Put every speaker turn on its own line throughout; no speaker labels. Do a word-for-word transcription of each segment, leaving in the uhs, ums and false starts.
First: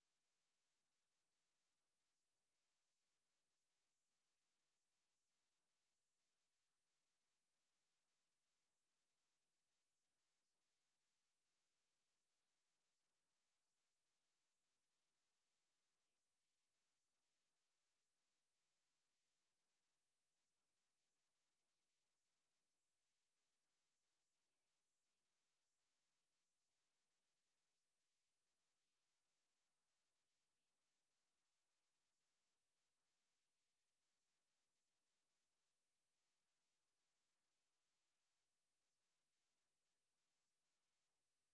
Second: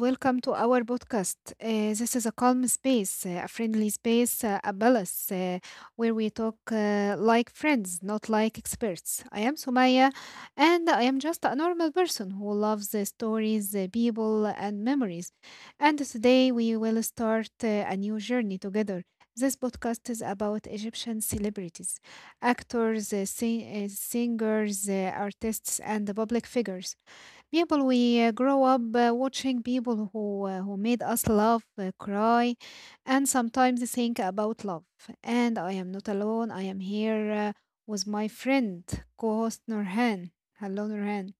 welcome to our podcast. Uh, this is a calm space, uh, a friendly space, uh, a balance uh, where we talk uh, like friends, not like experts. I am Sumaya, and I am just a normal person who loves the stories, uh, people, and memories. And today we will start uh, a new journey together. This podcast is about Egyptian celebrities, actors, uh, sing- uh, singers, uh, artists, and public figures. People we uh, grow up uh, watching, people who uh, who made us laugh, uh, cry, and sometimes think about love. And I am not alone. I am here uh, with my friend, co-host Nurhan. Hello, Nurhan.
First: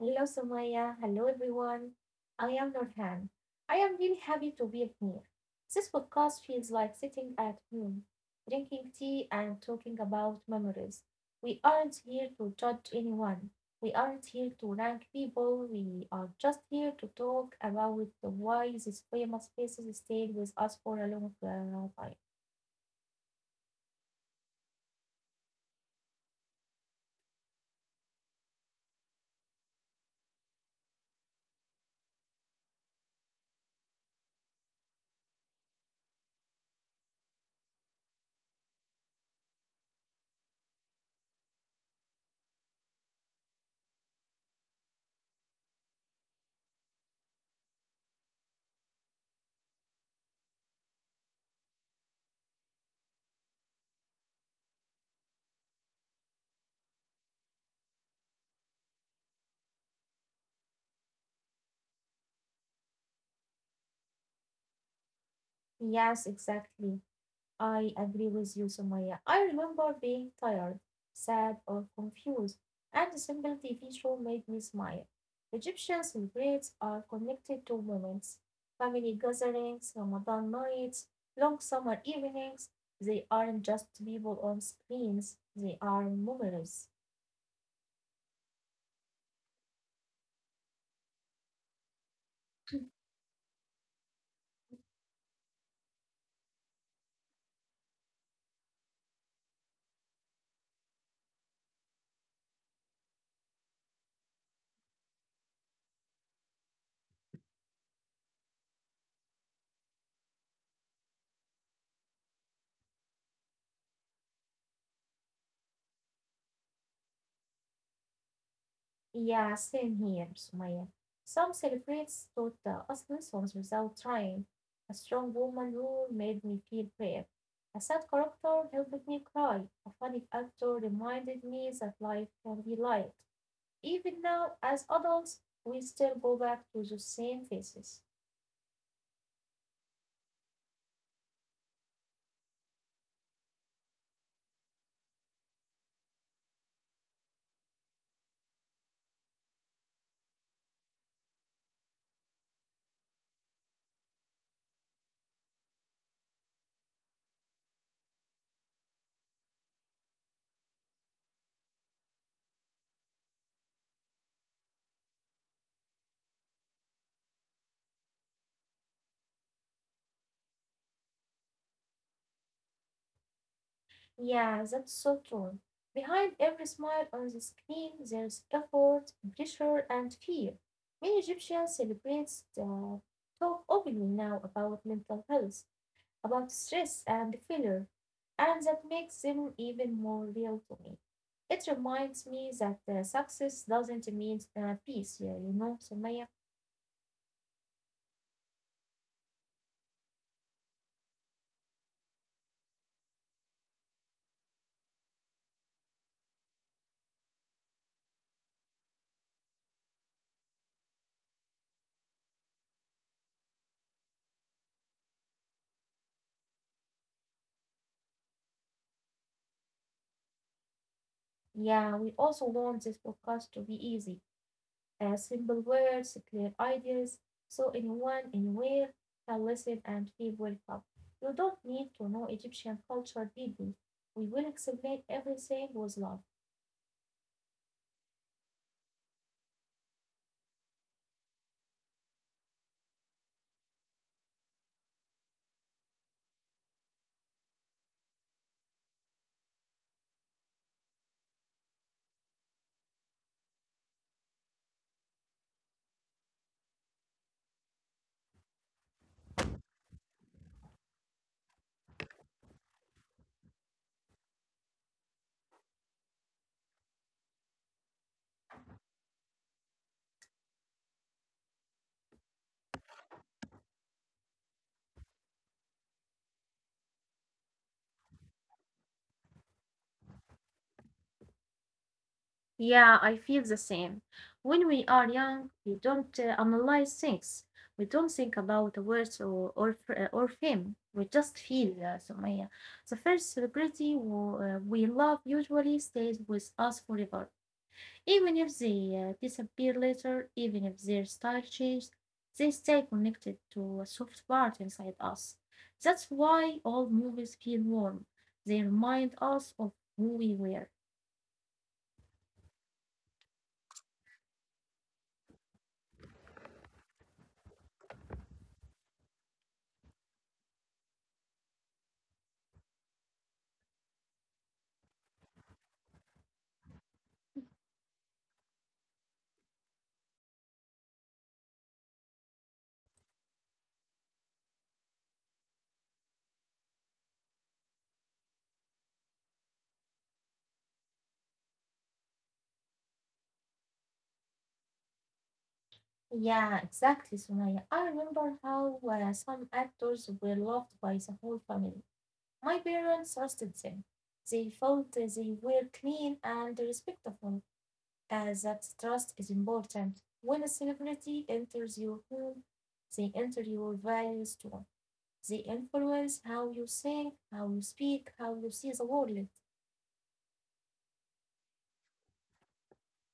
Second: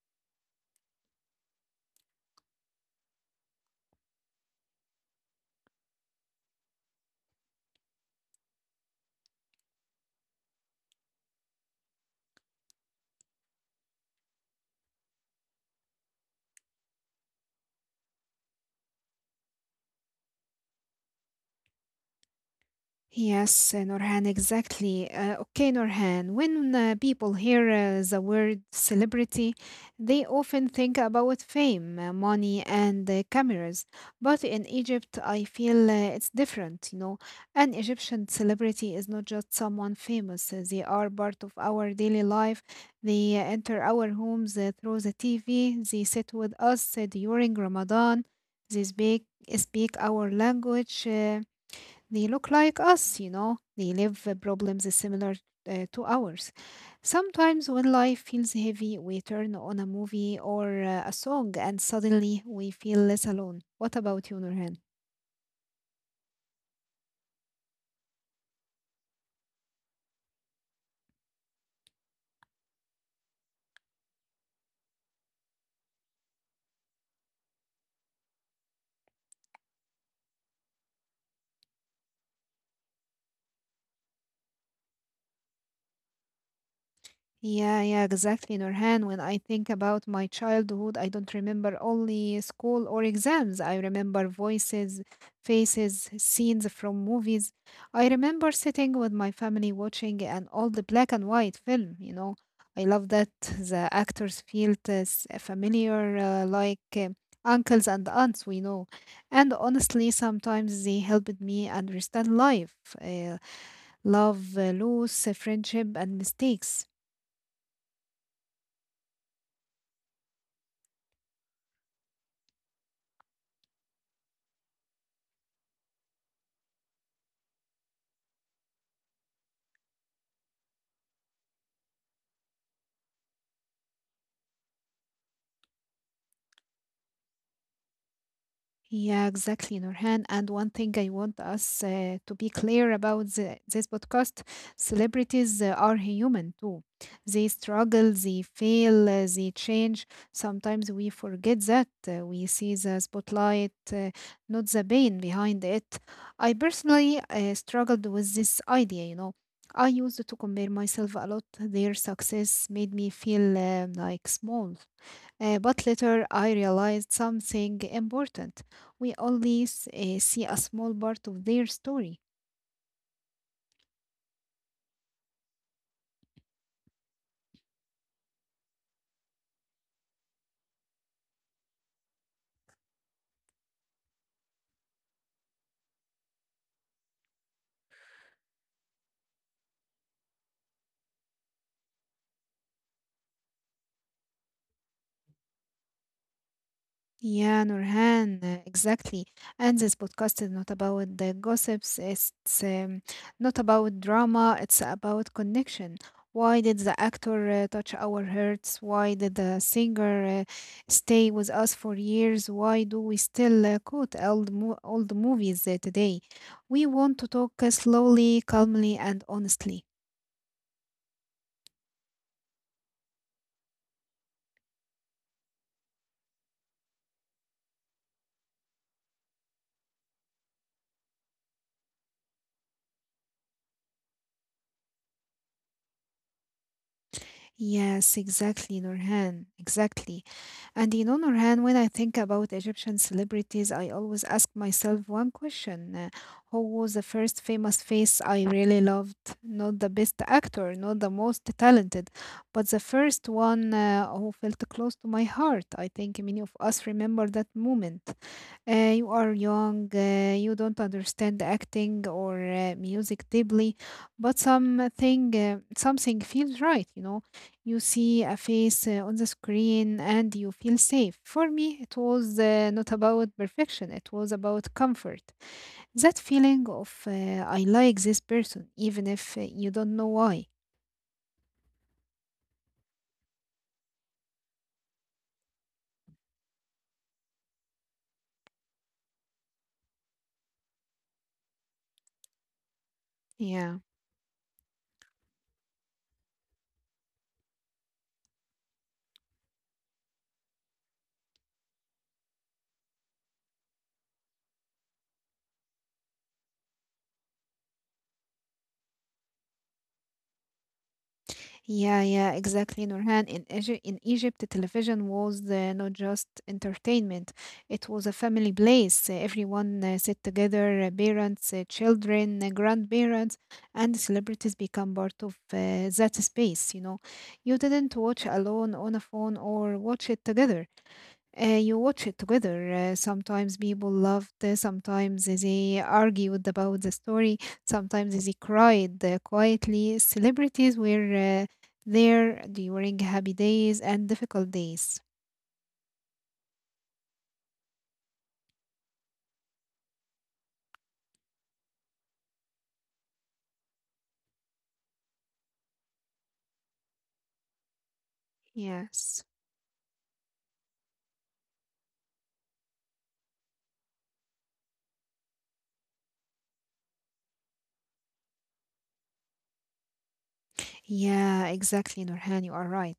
Hello, Sumaya. Hello, everyone. I am Nurhan. I am really happy to be here. This podcast feels like sitting at home, drinking tea, and talking about memories. We aren't here to judge anyone. We aren't here to rank people. We are just here to talk about the why these famous faces stayed with us for a long uh, time.
Yes, uh, Norhan, exactly. Uh, okay, Norhan, when uh, people hear uh, the word celebrity, they often think about fame, uh, money, and uh, cameras. But in Egypt, I feel uh, it's different. You know. An Egyptian celebrity is not just someone famous, uh, they are part of our daily life. They uh, enter our homes uh, through the T V, they sit with us uh, during Ramadan, they speak, speak our language. Uh, they look like us, you know, they live uh, problems similar uh, to ours. Sometimes when life feels heavy, we turn on a movie or uh, a song, and suddenly we feel less alone. What about you, Nurhan?
Yes, exactly. I agree with you, Sumaya. I remember being tired, sad, or confused, and a simple T V show made me smile. Egyptian celebrates are connected to moments, family gatherings, Ramadan nights, long summer evenings. They aren't just people on screens, they are memories.
Yeah, yeah, exactly, Nurhan. When I think about my childhood, I don't remember only school or exams. I remember voices, faces, scenes from movies. I remember sitting with my family watching an old black and white film, you know. I love that the actors felt as familiar, uh, like uh, uncles and aunts we know. And honestly, sometimes they helped me understand life, uh, love, uh, loss, uh, friendship, and mistakes.
Yeah, same here, Sumaya. Some celebrate taught uh, us lessons without trying. A strong woman rule made me feel brave. A sad character helped me cry. A funny actor reminded me that life can be light. Even now, as adults, we still go back to the same faces.
Yeah, exactly, Nurhan. And one thing I want us uh, to be clear about, the, this podcast: celebrities uh, are human too. They struggle, they fail, uh, they change. Sometimes we forget that. Uh, we see the spotlight, uh, not the pain behind it. I personally uh, struggled with this idea, you know. I used to compare myself a lot. Their success made me feel uh, like small. Uh, but later I realized something important. We only s- uh, see a small part of their story.
Yeah, that's so true. Behind every smile on the screen, there's effort, pressure, and fear. Many Egyptians celebrate the talk openly now about mental health, about stress and failure, and that makes them even more real to me. It reminds me that uh, success doesn't mean uh, peace, yeah, you know, Sumaya.
Yeah, Nurhan, uh, exactly. And this podcast is not about the gossips, it's um, not about drama, it's about connection. Why did the actor uh, touch our hearts? Why did the singer uh, stay with us for years? Why do we still uh, quote old, mo- old movies uh, today? We want to talk uh, slowly, calmly, and honestly.
Yeah, we also want this podcast to be easy. Uh, simple words, clear ideas, so anyone, anywhere can listen and feel welcome. You don't need to know Egyptian culture deeply. We will explain everything with love.
Yes, exactly, Nurhan. Exactly. And you know, Nurhan, when I think about Egyptian celebrities, I always ask myself one question. uh, Who was the first famous face I really loved? Not the best actor, not the most talented, but the first one uh, who felt close to my heart. I think many of us remember that moment. Uh, you are young, uh, you don't understand acting or uh, music deeply, but something, uh, something feels right, you know, you see a face uh, on the screen and you feel safe. For me, it was uh, not about perfection, it was about comfort. That feeling of uh, I like this person, even if uh, you don't know why.
Yeah, I feel the same. When we are young, we don't uh, analyze things. We don't think about words or or, f- or fame. We just feel, uh, Sumaya. The first
Yeah.
celebrity who, uh, we love usually stays with us forever. Even if they uh, disappear later, even if their style changes, they stay connected to a soft part inside us. That's why all movies feel warm. They remind us of who we were.
Yeah, yeah, exactly, Nurhan. In Egy in Egypt, television was uh, not just entertainment; it was a family place. Uh, Everyone uh, sit together, uh, parents, uh, children, uh, grandparents, and celebrities become part of uh, that space. You know, you didn't watch alone on a phone or watch it together. Uh, you watch it together. Uh, sometimes people loved. Uh, sometimes they argued about the story, sometimes they cried uh, quietly. Celebrities were uh, there during happy days and difficult days.
Yeah, exactly, Sumaya. I remember how uh, some actors were loved by the whole family. My parents trusted them. They felt uh, they were clean and respectful. As that trust is
Yes.
important. When a celebrity enters your home, they enter your values too. They influence how you think, how you speak, how you see the world.
Yeah, exactly, Nurhan. You are right.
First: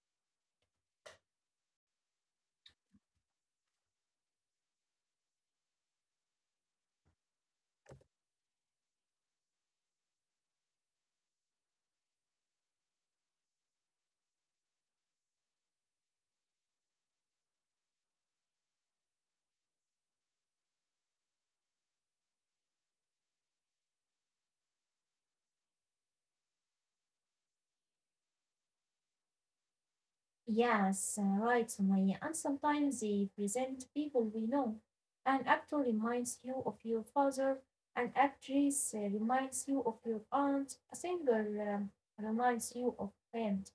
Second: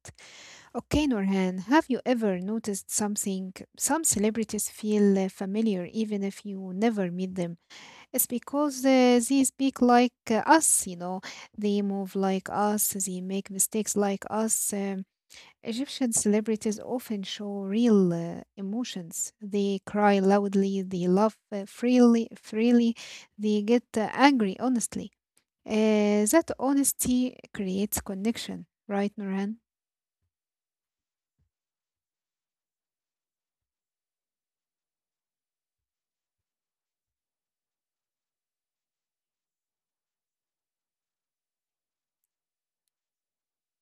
Okay, Nurhan, have you ever noticed something? Some celebrities feel uh, familiar even if you never meet them. It's because uh, they speak like uh, us, you know. They move like us, they make mistakes like us. Um, Egyptian celebrities often show real uh, emotions. They cry loudly, they laugh uh, freely, freely, they get uh, angry honestly. Uh, that honesty creates connection, right, Nurhan?
Yes, uh, right, Sumaya. And sometimes they present people we know. An actor reminds you of your father, an actress uh, reminds you of your aunt, a singer um, reminds you of friend.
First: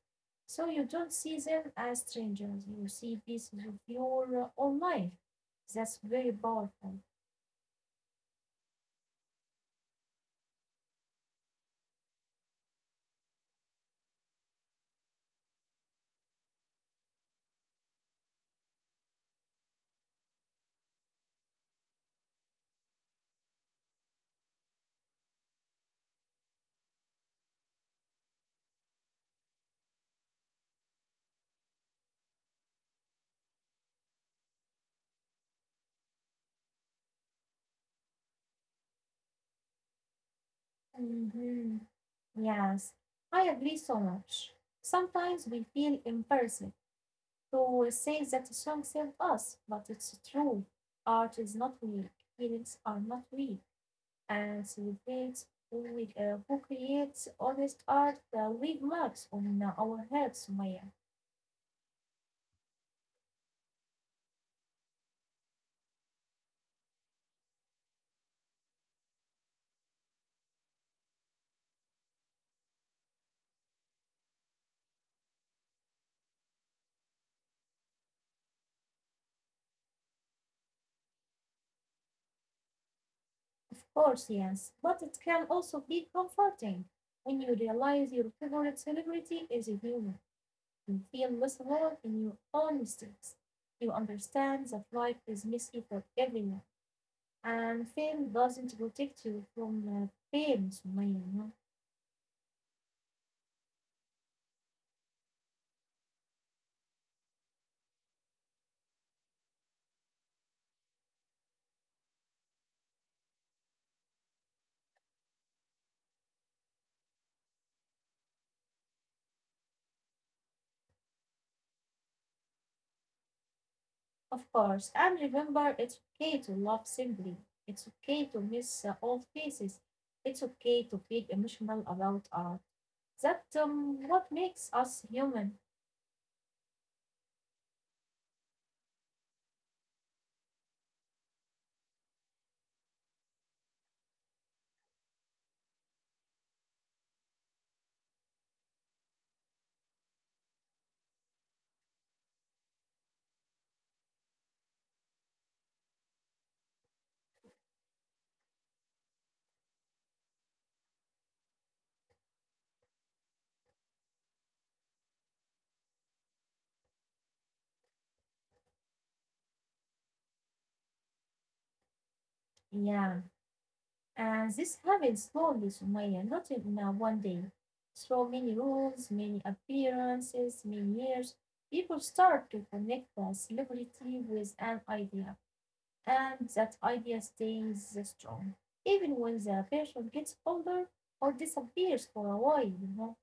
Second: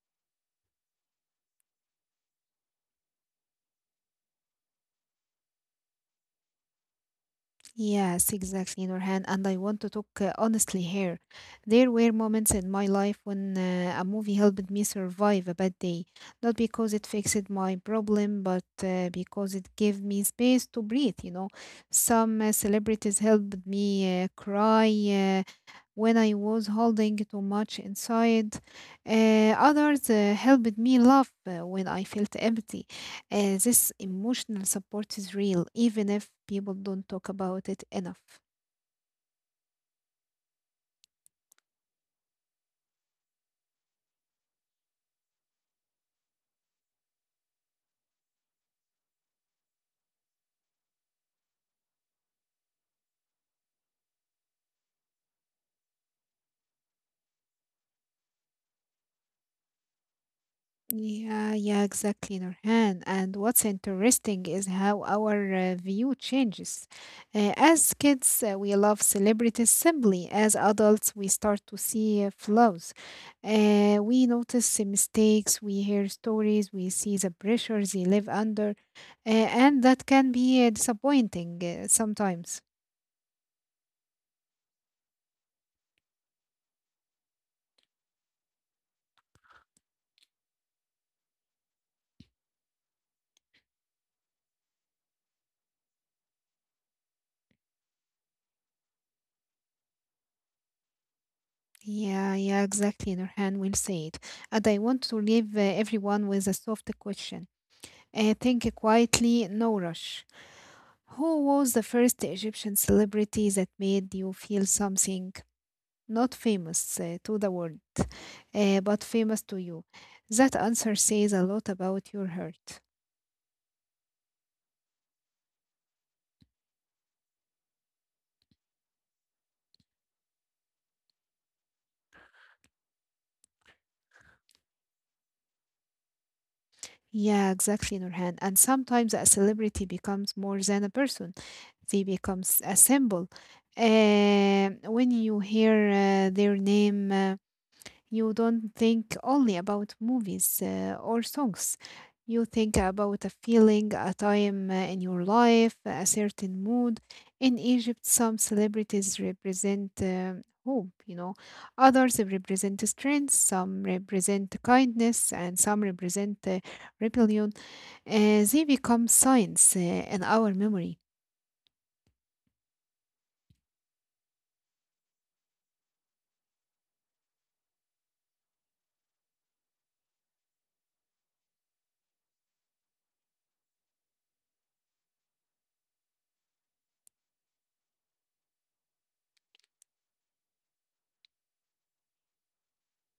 So you don't see them as strangers. You see pieces of your uh, own life. That's very powerful.
Yes, exactly, Nurhan. And I want to talk uh, honestly here. There were moments in my life when uh, a movie helped me survive a bad day, not because it fixed my problem, but uh, because it gave me space to breathe, you know. Some uh, celebrities helped me uh, cry, uh, when I was holding too much inside. Uh, others uh, helped me laugh uh, when I felt empty. Uh, this emotional support is real, even if people don't talk about it enough.
hmm Yes, I agree so much. Sometimes we feel embarrassed. To say that song saved us, but it's true. Art is not weak, feelings are not weak, and celebrates who, uh, who creates honest art uh, with marks on uh, our hearts, Maya.
Yeah, yeah, exactly, Nurhan. And what's interesting is how our uh, view changes. Uh, as kids, uh, we love celebrities simply. As adults, we start to see uh, flaws. Uh, we notice uh, mistakes, we hear stories, we see the pressures they live under, uh, and that can be uh, disappointing uh, sometimes.
Of course, yes, but it can also be comforting when you realize your favorite celebrity is a human. You feel less alone in your own mistakes. You understand that life is messy for everyone. And fame doesn't protect you from uh, pain, Sumaya. No.
Yeah, yeah, exactly, Nurhan will say it. And I want to leave uh, everyone with a soft question. Uh, think quietly, no rush. Who was the first Egyptian celebrity that made you feel something? Not famous uh, to the world, uh, but famous to you. That answer says a lot about your heart.
Of course, and remember it's okay to love simply. It's okay to miss uh, old faces. It's okay to feel emotional about art. That um, what makes us human.
Yeah, exactly, Nurhan. And sometimes a celebrity becomes more than a person, they becomes a symbol. Uh, when you hear uh, their name, uh, you don't think only about movies uh, or songs. You think about a feeling, a time uh, in your life, a certain mood. In Egypt, some celebrities represent uh, hope, you know, others represent strength, some represent kindness, and some represent uh, rebellion. Uh, they become signs uh, in our memory.
Yeah, and this happens slowly, Sumaya, not in uh, one day. Through many rules, many appearances, many years, people start to connect the celebrity with an idea and that idea stays strong, even when the person gets older or disappears for a while, you know.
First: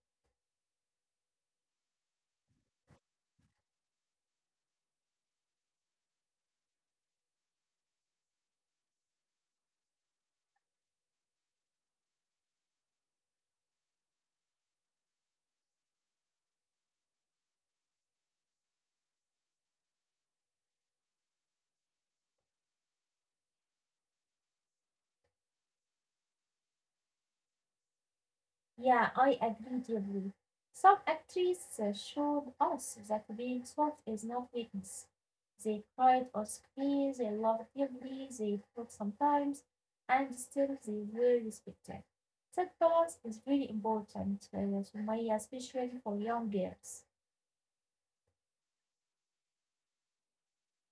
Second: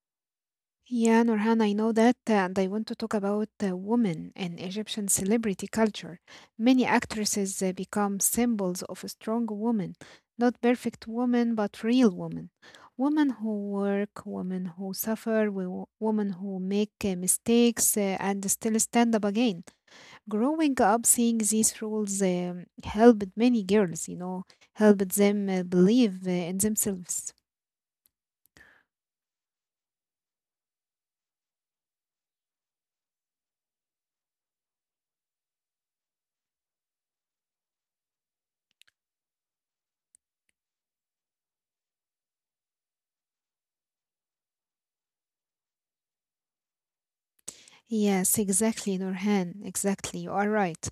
Yeah, Nurhan, I know that, uh, and I want to talk about uh, women in Egyptian celebrity culture. Many actresses uh, become symbols of a strong woman, not perfect woman, but real woman. Women who work, women who suffer, wo- women who make uh, mistakes uh, and still stand up again. Growing up, seeing these roles um, helped many girls, you know, helped them uh, believe uh, in themselves.
Yeah, I agree deeply. Some actresses uh, showed us that being soft is not weakness. They cried or screamed, they loved heavily, they fought sometimes, and still they were respected. That balance is very important, uh, Sumaya, especially for young girls.
Yes, exactly, Nurhan. Exactly, you are right.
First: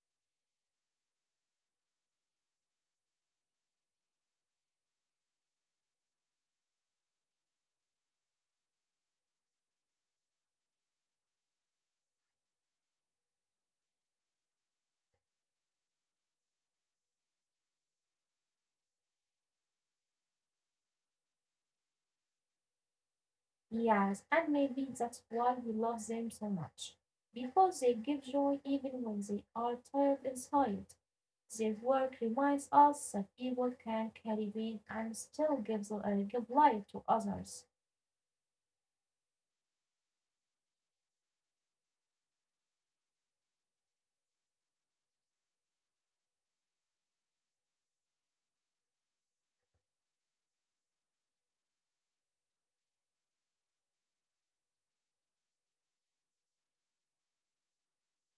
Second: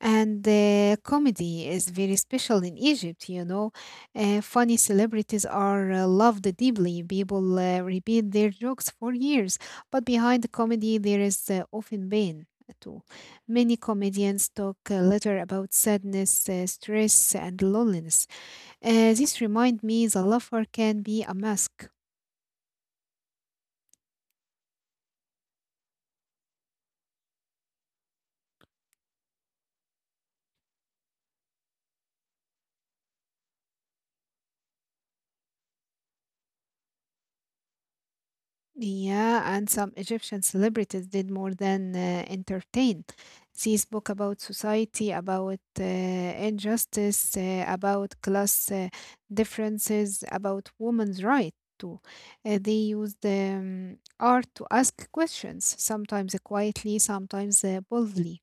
And uh, comedy is very special in Egypt, you know. Uh, funny celebrities are uh, loved deeply. People uh, repeat their jokes for years, but behind the comedy, there is uh, often pain uh, too. Many comedians talk uh, later about sadness, uh, stress, and loneliness. Uh, this reminds me the laughter can be a mask.
Yes, and maybe that's why we love them so much. Because they give joy even when they are tired inside. Their work reminds us that people can carry weight and still give, the- uh, give life to others.
Yeah, and some Egyptian celebrities did more than uh, entertain. They spoke about society, about uh, injustice, uh, about class uh, differences, about women's rights too. Uh, they used um, art to ask questions, sometimes quietly, sometimes uh, boldly.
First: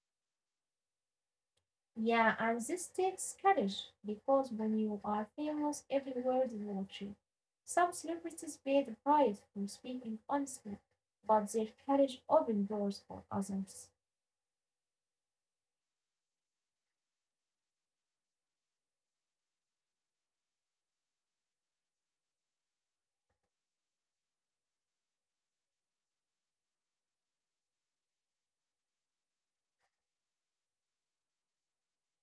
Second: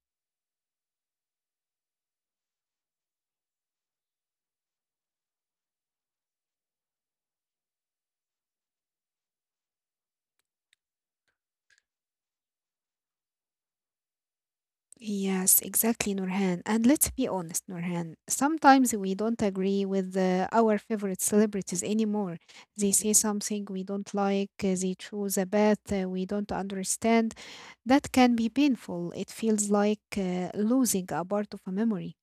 Yeah, and this takes courage because when you are famous, every word is watching. Some celebrities pay the price for speaking honestly, but their courage opens doors for others.
Yes, exactly, Nurhan. And let's be honest, Nurhan. Sometimes we don't agree with uh, our favorite celebrities anymore. They say something we don't like, uh, they choose a path uh, we don't understand. That can be painful. It feels like uh, losing a part of a memory,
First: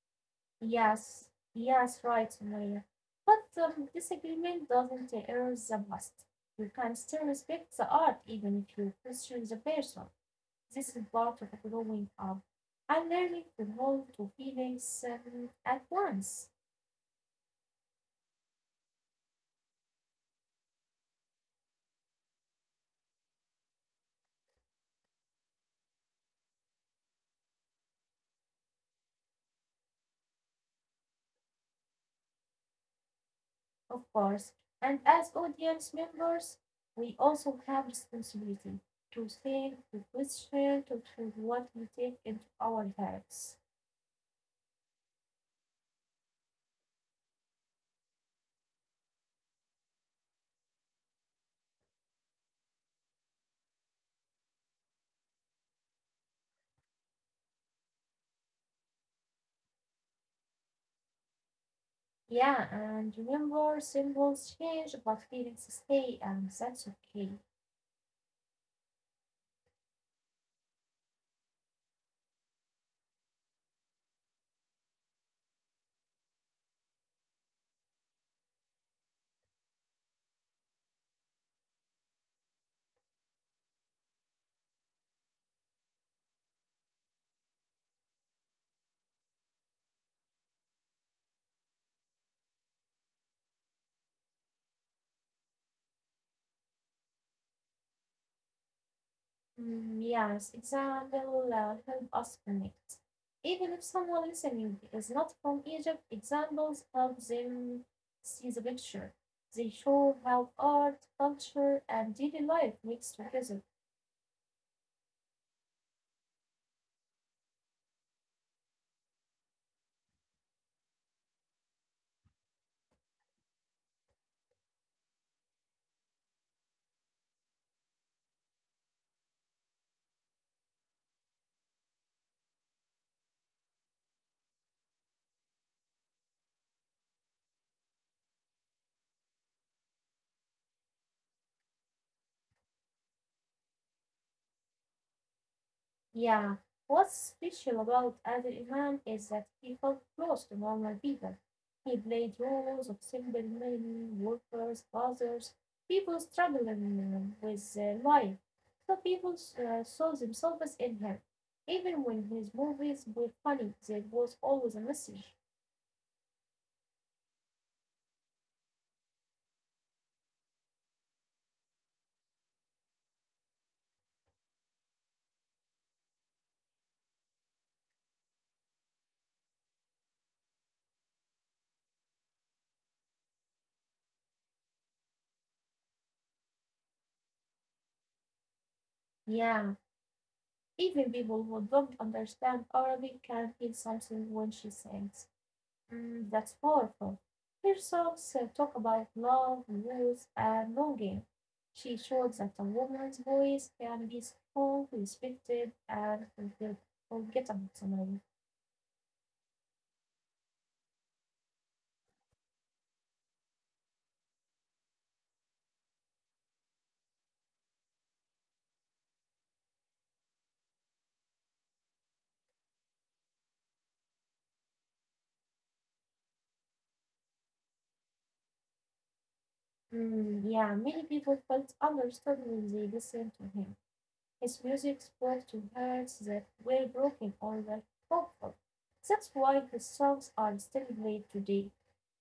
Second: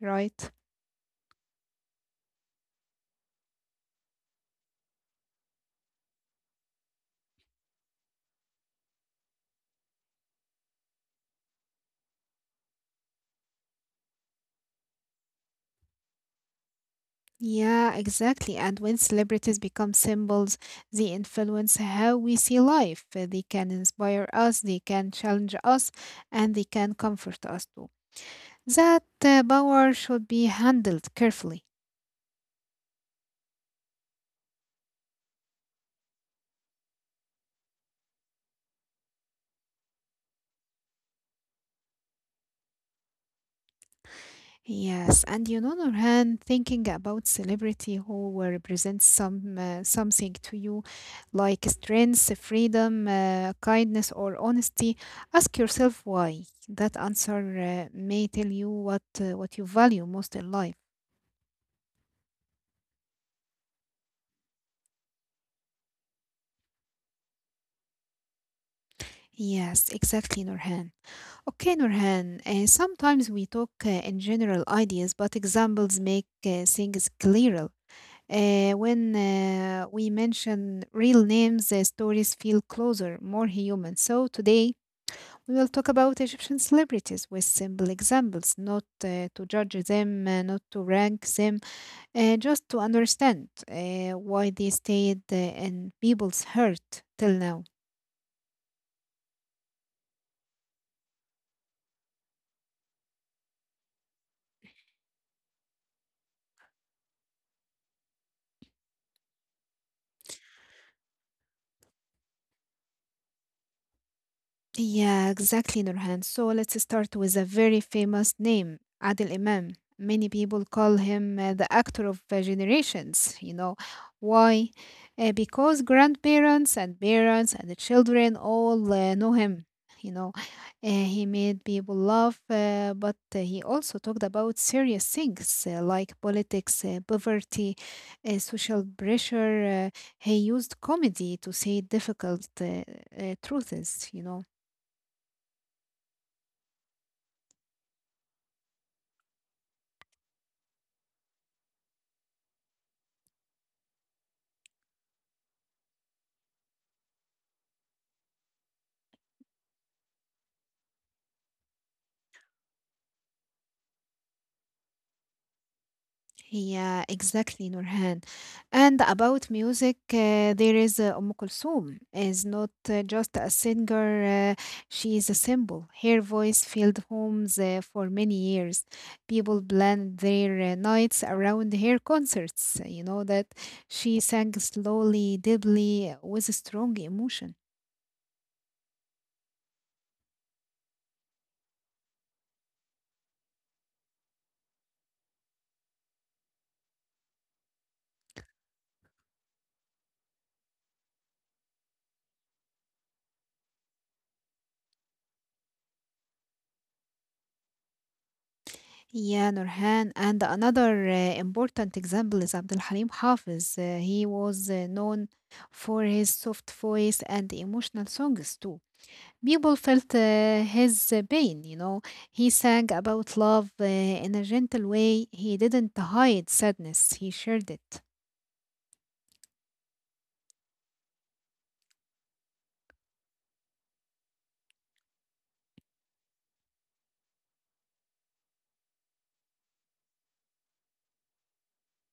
right?
Yes, yes, right, Maria. But um, disagreement doesn't erase the past. You can still respect the art even if you question the person. This is part of growing up and learning to hold two feelings um, at once,
Yeah, exactly. And when celebrities become symbols, they influence how we see life. Uh, They can inspire us, they can challenge us, and they can comfort us too. That uh, power should be handled carefully.
of course. And as audience members, we also have responsibility to think, to question, to choose what we take into our heads.
Yes, and you, other hand, thinking about celebrity who will represent some uh, something to you, like strength, freedom, uh, kindness, or honesty, ask yourself why. That answer uh, may tell you what uh, what you value most in life.
Yeah, and remember, symbols change, but feelings stay, and that's okay.
Yes, exactly, Nurhan. Okay, Nurhan. Uh, sometimes we talk uh, in general ideas, but examples make uh, things clearer. Uh, when uh, we mention real names, the stories feel closer, more human. So today we will talk about Egyptian celebrities with simple examples, not uh, to judge them, uh, not to rank them, uh, just to understand uh, why they stayed uh, in people's heart till now.
Mm, yes, exam will uh, help us connect. Even if someone listening is not from Egypt, examples help them see the picture. They show how art, culture, and daily life mix together.
Yeah, exactly, Nurhan. So let's start with a very famous name, Adil Imam. Many people call him uh, the actor of uh, generations. You know why? Uh, because grandparents and parents and the children all uh, know him. You know, Uh, he made people laugh, uh, but uh, he also talked about serious things uh, like politics, uh, poverty, uh, social pressure. Uh, he used comedy to say difficult uh, uh, truths, you know.
Yeah, what's special about Adel Imam is that he felt close to normal people. He played roles of simple men, workers, fathers, people struggling with uh, life. So people uh, saw themselves in him. Even when his movies were funny, there was always a message.
Yeah, exactly, Nurhan. And about music, uh, there is uh, Umm Kulthum is not uh, just a singer, uh, she is a symbol. Her voice filled homes uh, for many years. People planned their uh, nights around her concerts. You know that she sang slowly, deeply, with a strong emotion.
Yeah, even people who don't understand Arabic can feel something when she sings. Mm, that's powerful. Her songs uh, talk about love, youth, and longing. She showed that a woman's voice can be strong, respected, and forget- forgettable.
Yeah, Nurhan. And another uh, important example is Abdul Halim Hafiz. Uh, he was uh, known for his soft voice and emotional songs too. People felt uh, his uh, pain, you know. He sang about love uh, in a gentle way. He didn't hide sadness, he shared it.
Mm, yeah, many people felt understood when they listened to him. His music spoke to hearts that were broken or that hopeful. That's why his songs are still played today.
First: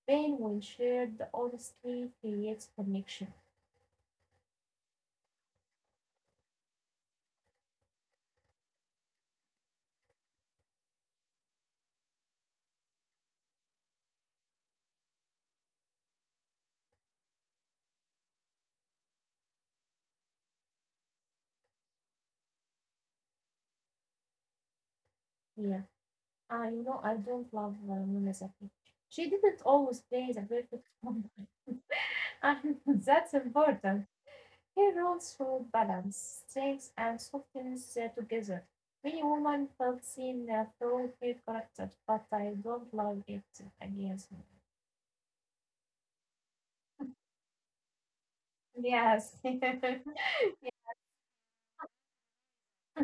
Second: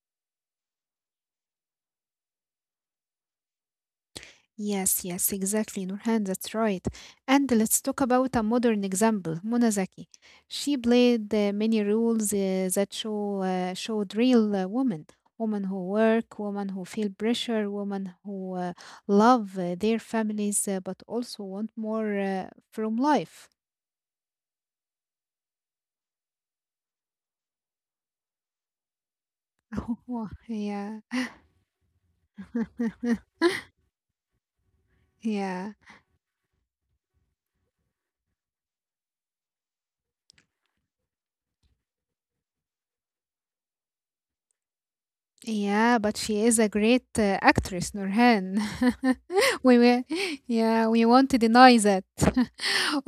Pain, when shared honestly, creates connection.
Yes, yes, exactly, Nurhan, that's right. And let's talk about a modern example, Monazaki. She played uh, many roles uh, that show uh, showed real uh, women, women who work, women who feel pressure, women who uh, love uh, their families, uh, but also want more uh, from life.
Yeah. Ah, you know I don't love uh, Nuna Zaki. She didn't always play the perfect
Yeah.
woman, and that's important. Her roles
Yeah.
showed balance, strength, and softness uh, together. Many women felt seen uh, through her character, but I don't love it against me.
Yeah, but she is a great uh, actress, Nurhan.
Yes.
we, we, yeah, we won't deny that.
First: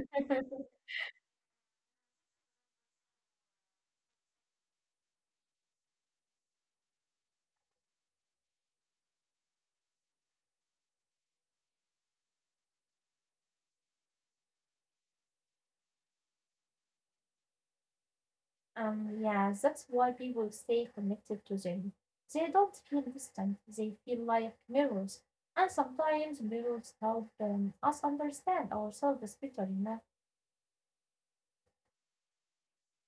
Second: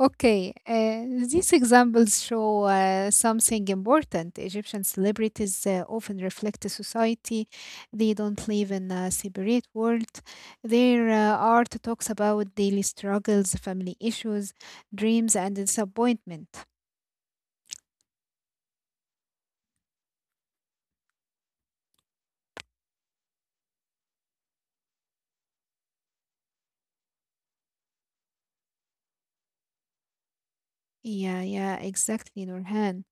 Okay, uh, these examples show uh, something important. Egyptian celebrities uh, often reflect society. They don't live in a separate world. Their uh, art talks about daily struggles, family issues, dreams, and disappointment.
Um, Yeah. That's why people stay connected to them. They don't feel distant, they feel like mirrors. And sometimes mirrors help um, us understand ourselves better, you know.
Yeah, yeah, exactly, Nurhan.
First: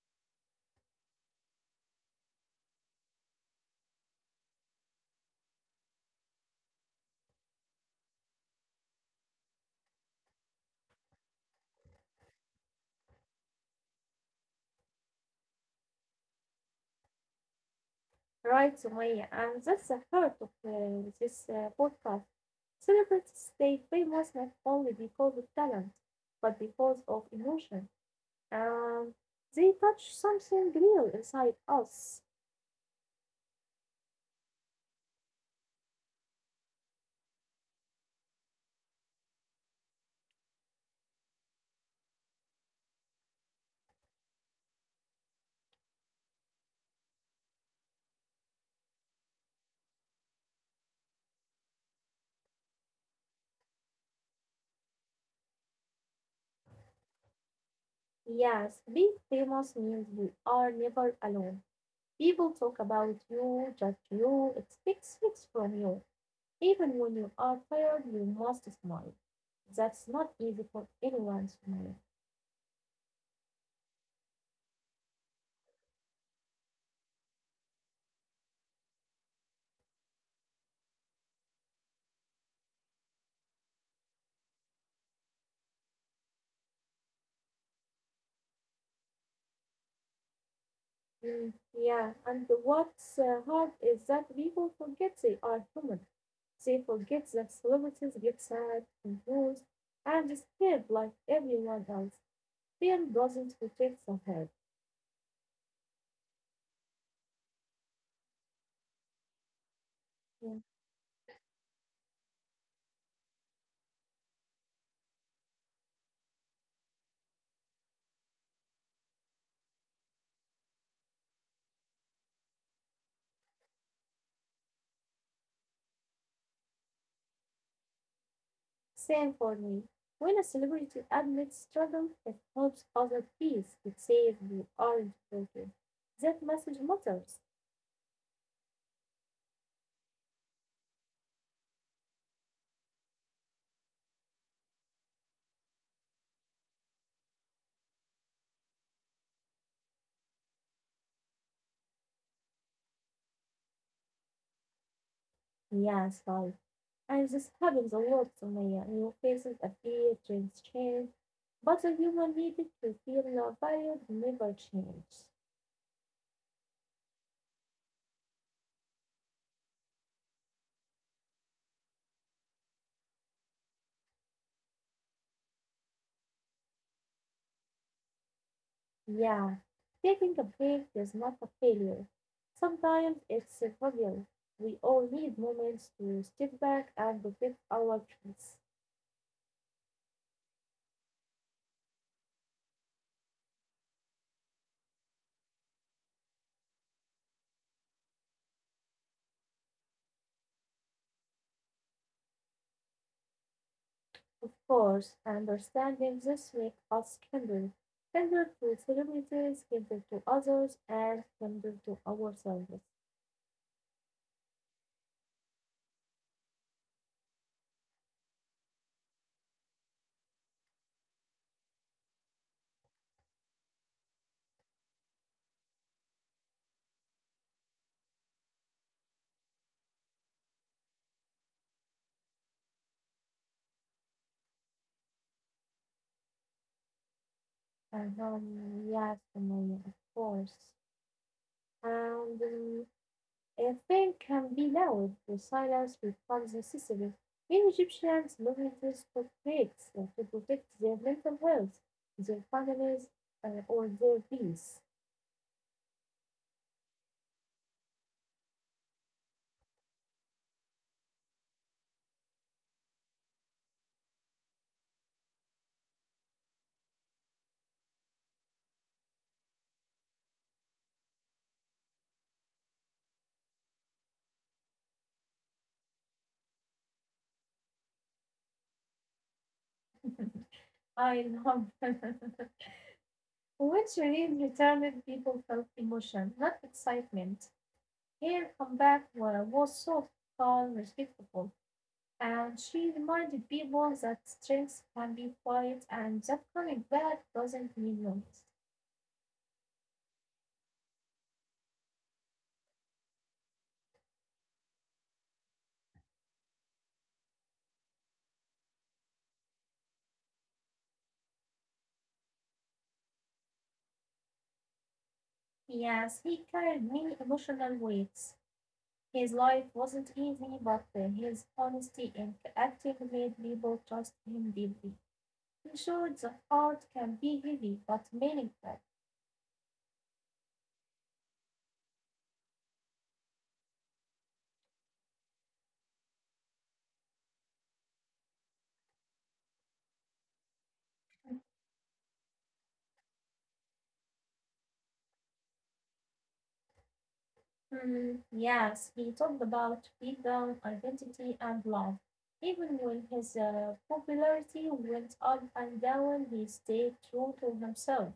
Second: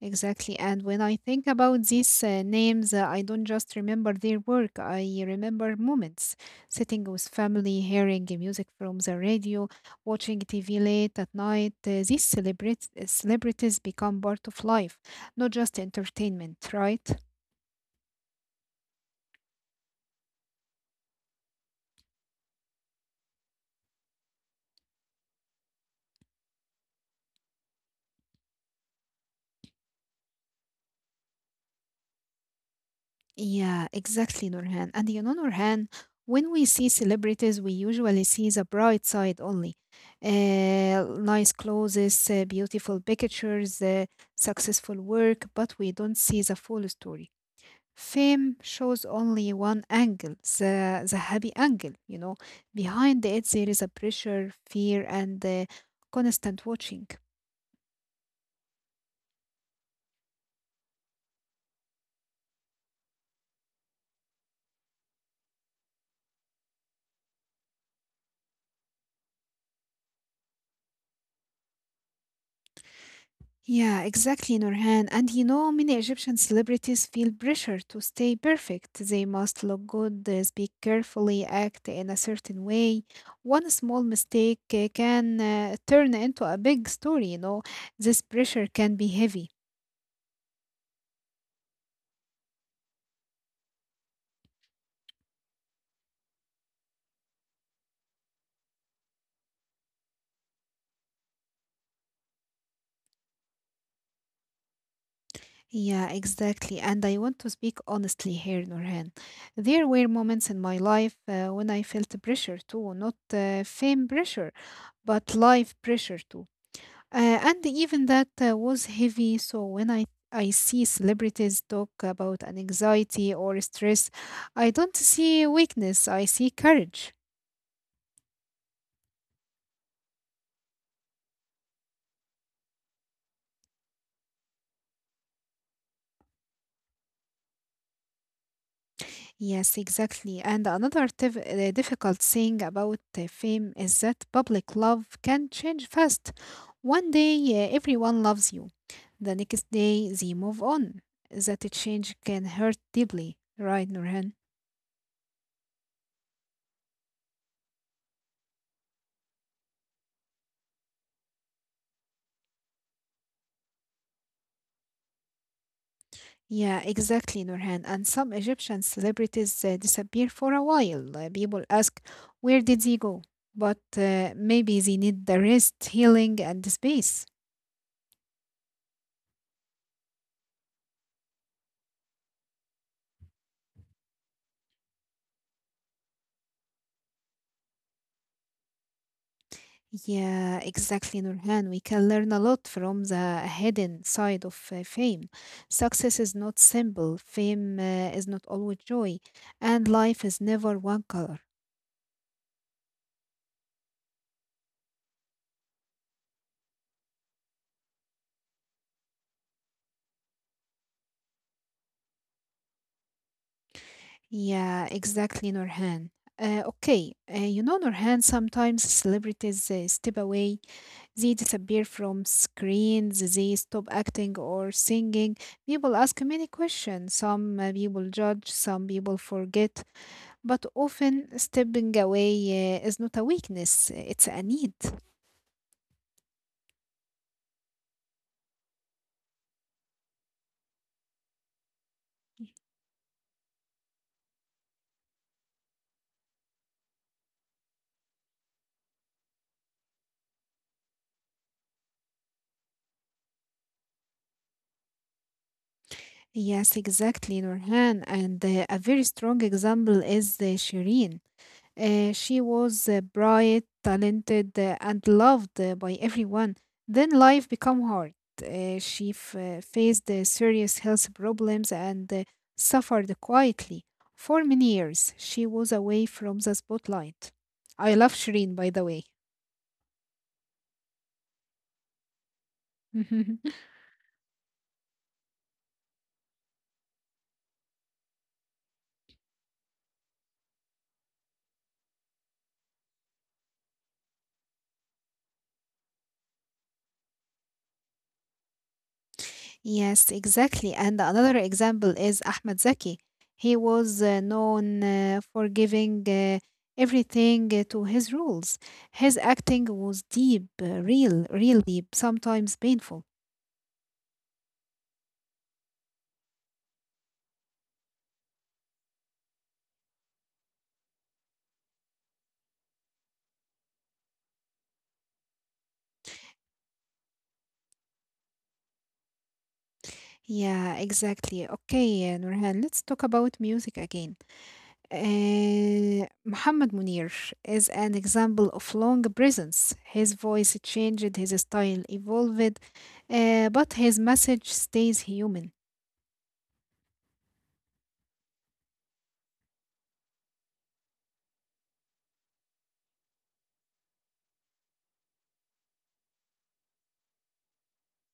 Exactly. And when I think about these uh, names, uh, I don't just remember their work. I remember moments sitting with family, hearing the music from the radio, watching T V late at night. Uh, these celebrit- uh, celebrities become part of life, not just entertainment, right?
Right, Sumaya, and that's the heart of uh, this uh, podcast. Celebrities stay famous not only because of talent, but because of emotion. Um, they touch something real inside us.
Yeah, exactly, Nurhan. And you know, Nurhan, when we see celebrities, we usually see the bright side only. Uh, nice clothes, uh, beautiful pictures, uh, successful work, but we don't see the full story. Fame shows only one angle, the, the happy angle, you know. Behind it, there is a pressure, fear, and uh, constant watching.
Yes, being famous means we are never alone. People talk about you, judge you, expect things from you. Even when you are tired, you must smile. That's not easy for anyone to manage.
Yeah, exactly, Nurhan. And you know, many Egyptian celebrities feel pressure to stay perfect. They must look good, uh, speak carefully, act in a certain way. One small mistake uh, can uh, turn into a big story, you know. This pressure can be heavy.
Mm, yeah, and what's uh, hard is that people forget they are human. They forget that celebrities get sad, confused, and scared like everyone else. Fear doesn't protect the head.
Yeah, exactly. And I want to speak honestly here, Nurhan. There were moments
Mm.
in my life uh, when I felt pressure too, not uh, fame pressure, but life pressure too. Uh, and even that uh, was heavy. So when I I see celebrities talk about an anxiety or stress, I don't see weakness. I see courage.
Same for me. When a celebrity admits struggle, it helps others peace. It says you aren't broken. That message matters.
Yes, exactly. And another tif- uh, difficult thing about uh, fame is that public love can change fast. One day, uh, everyone loves you. The next day, they move on. That change can hurt deeply, right, Nurhan?
Yes, right. And this happens a lot, Sumaya. New faces appear, trends change. But the human needed to feel your value never changes.
Yeah, exactly, Nurhan. And some Egyptian celebrities uh, disappear for a while. Uh, people ask, where did they go? But uh, maybe they need the rest, healing, and space.
Yeah, taking a break is not a failure. Sometimes it's a failure. We all need moments to step back and protect our peace.
Yeah, exactly, Nurhan. We can learn a lot from the hidden side of uh, fame. Success is not simple, fame uh, is not always joy, and life is never one color.
Of course, understanding this week us kindred, kindred to celebrities, kindred to others, and kindred to ourselves.
Yeah, exactly, Nurhan. Uh, okay, uh, you know, Nurhan, sometimes celebrities uh, step away. They disappear from screens, they stop acting or singing. People ask many questions. Some uh, people judge, some people forget. But often, stepping away uh, is not a weakness, it's a need.
And um, yes, Umayya, of course. And um, a thing can be loud, the silence becomes necessary. Many Egyptians look into conflicts uh, to protect their mental health, their families, uh, or their peace.
Yes, exactly, Nurhan. And uh, a very strong example is uh, Shireen. Uh, she was uh, bright, talented, uh, and loved uh, by everyone. Then life became hard. Uh, she f- uh, faced uh, serious health problems and uh, suffered quietly. For many years, she was away from the spotlight. I love Shireen, by the way.
I know. Once you read retirement, people felt emotion, not excitement. Her comeback wa- was soft, calm, respectful, and she reminded people that strength can be quiet and that coming back doesn't mean loss.
Yes, exactly. And another example is Ahmad Zaki. He was uh, known uh, for giving uh, everything uh, to his rules. His acting was deep, uh, real, real deep, sometimes painful.
Yes, he carried many emotional weights. His life wasn't easy, but uh, his honesty and acting made people trust him deeply. He showed that art can be heavy but meaningful.
Yeah, exactly. Okay, uh, Nurhan, let's talk about music again. Uh, Muhammad Munir is an example of long presence. His voice changed, his style evolved, uh, but his message stays human.
Hmm. Yes, he talked about freedom, identity, and love. Even when his uh, popularity went up and down, he stayed true to himself.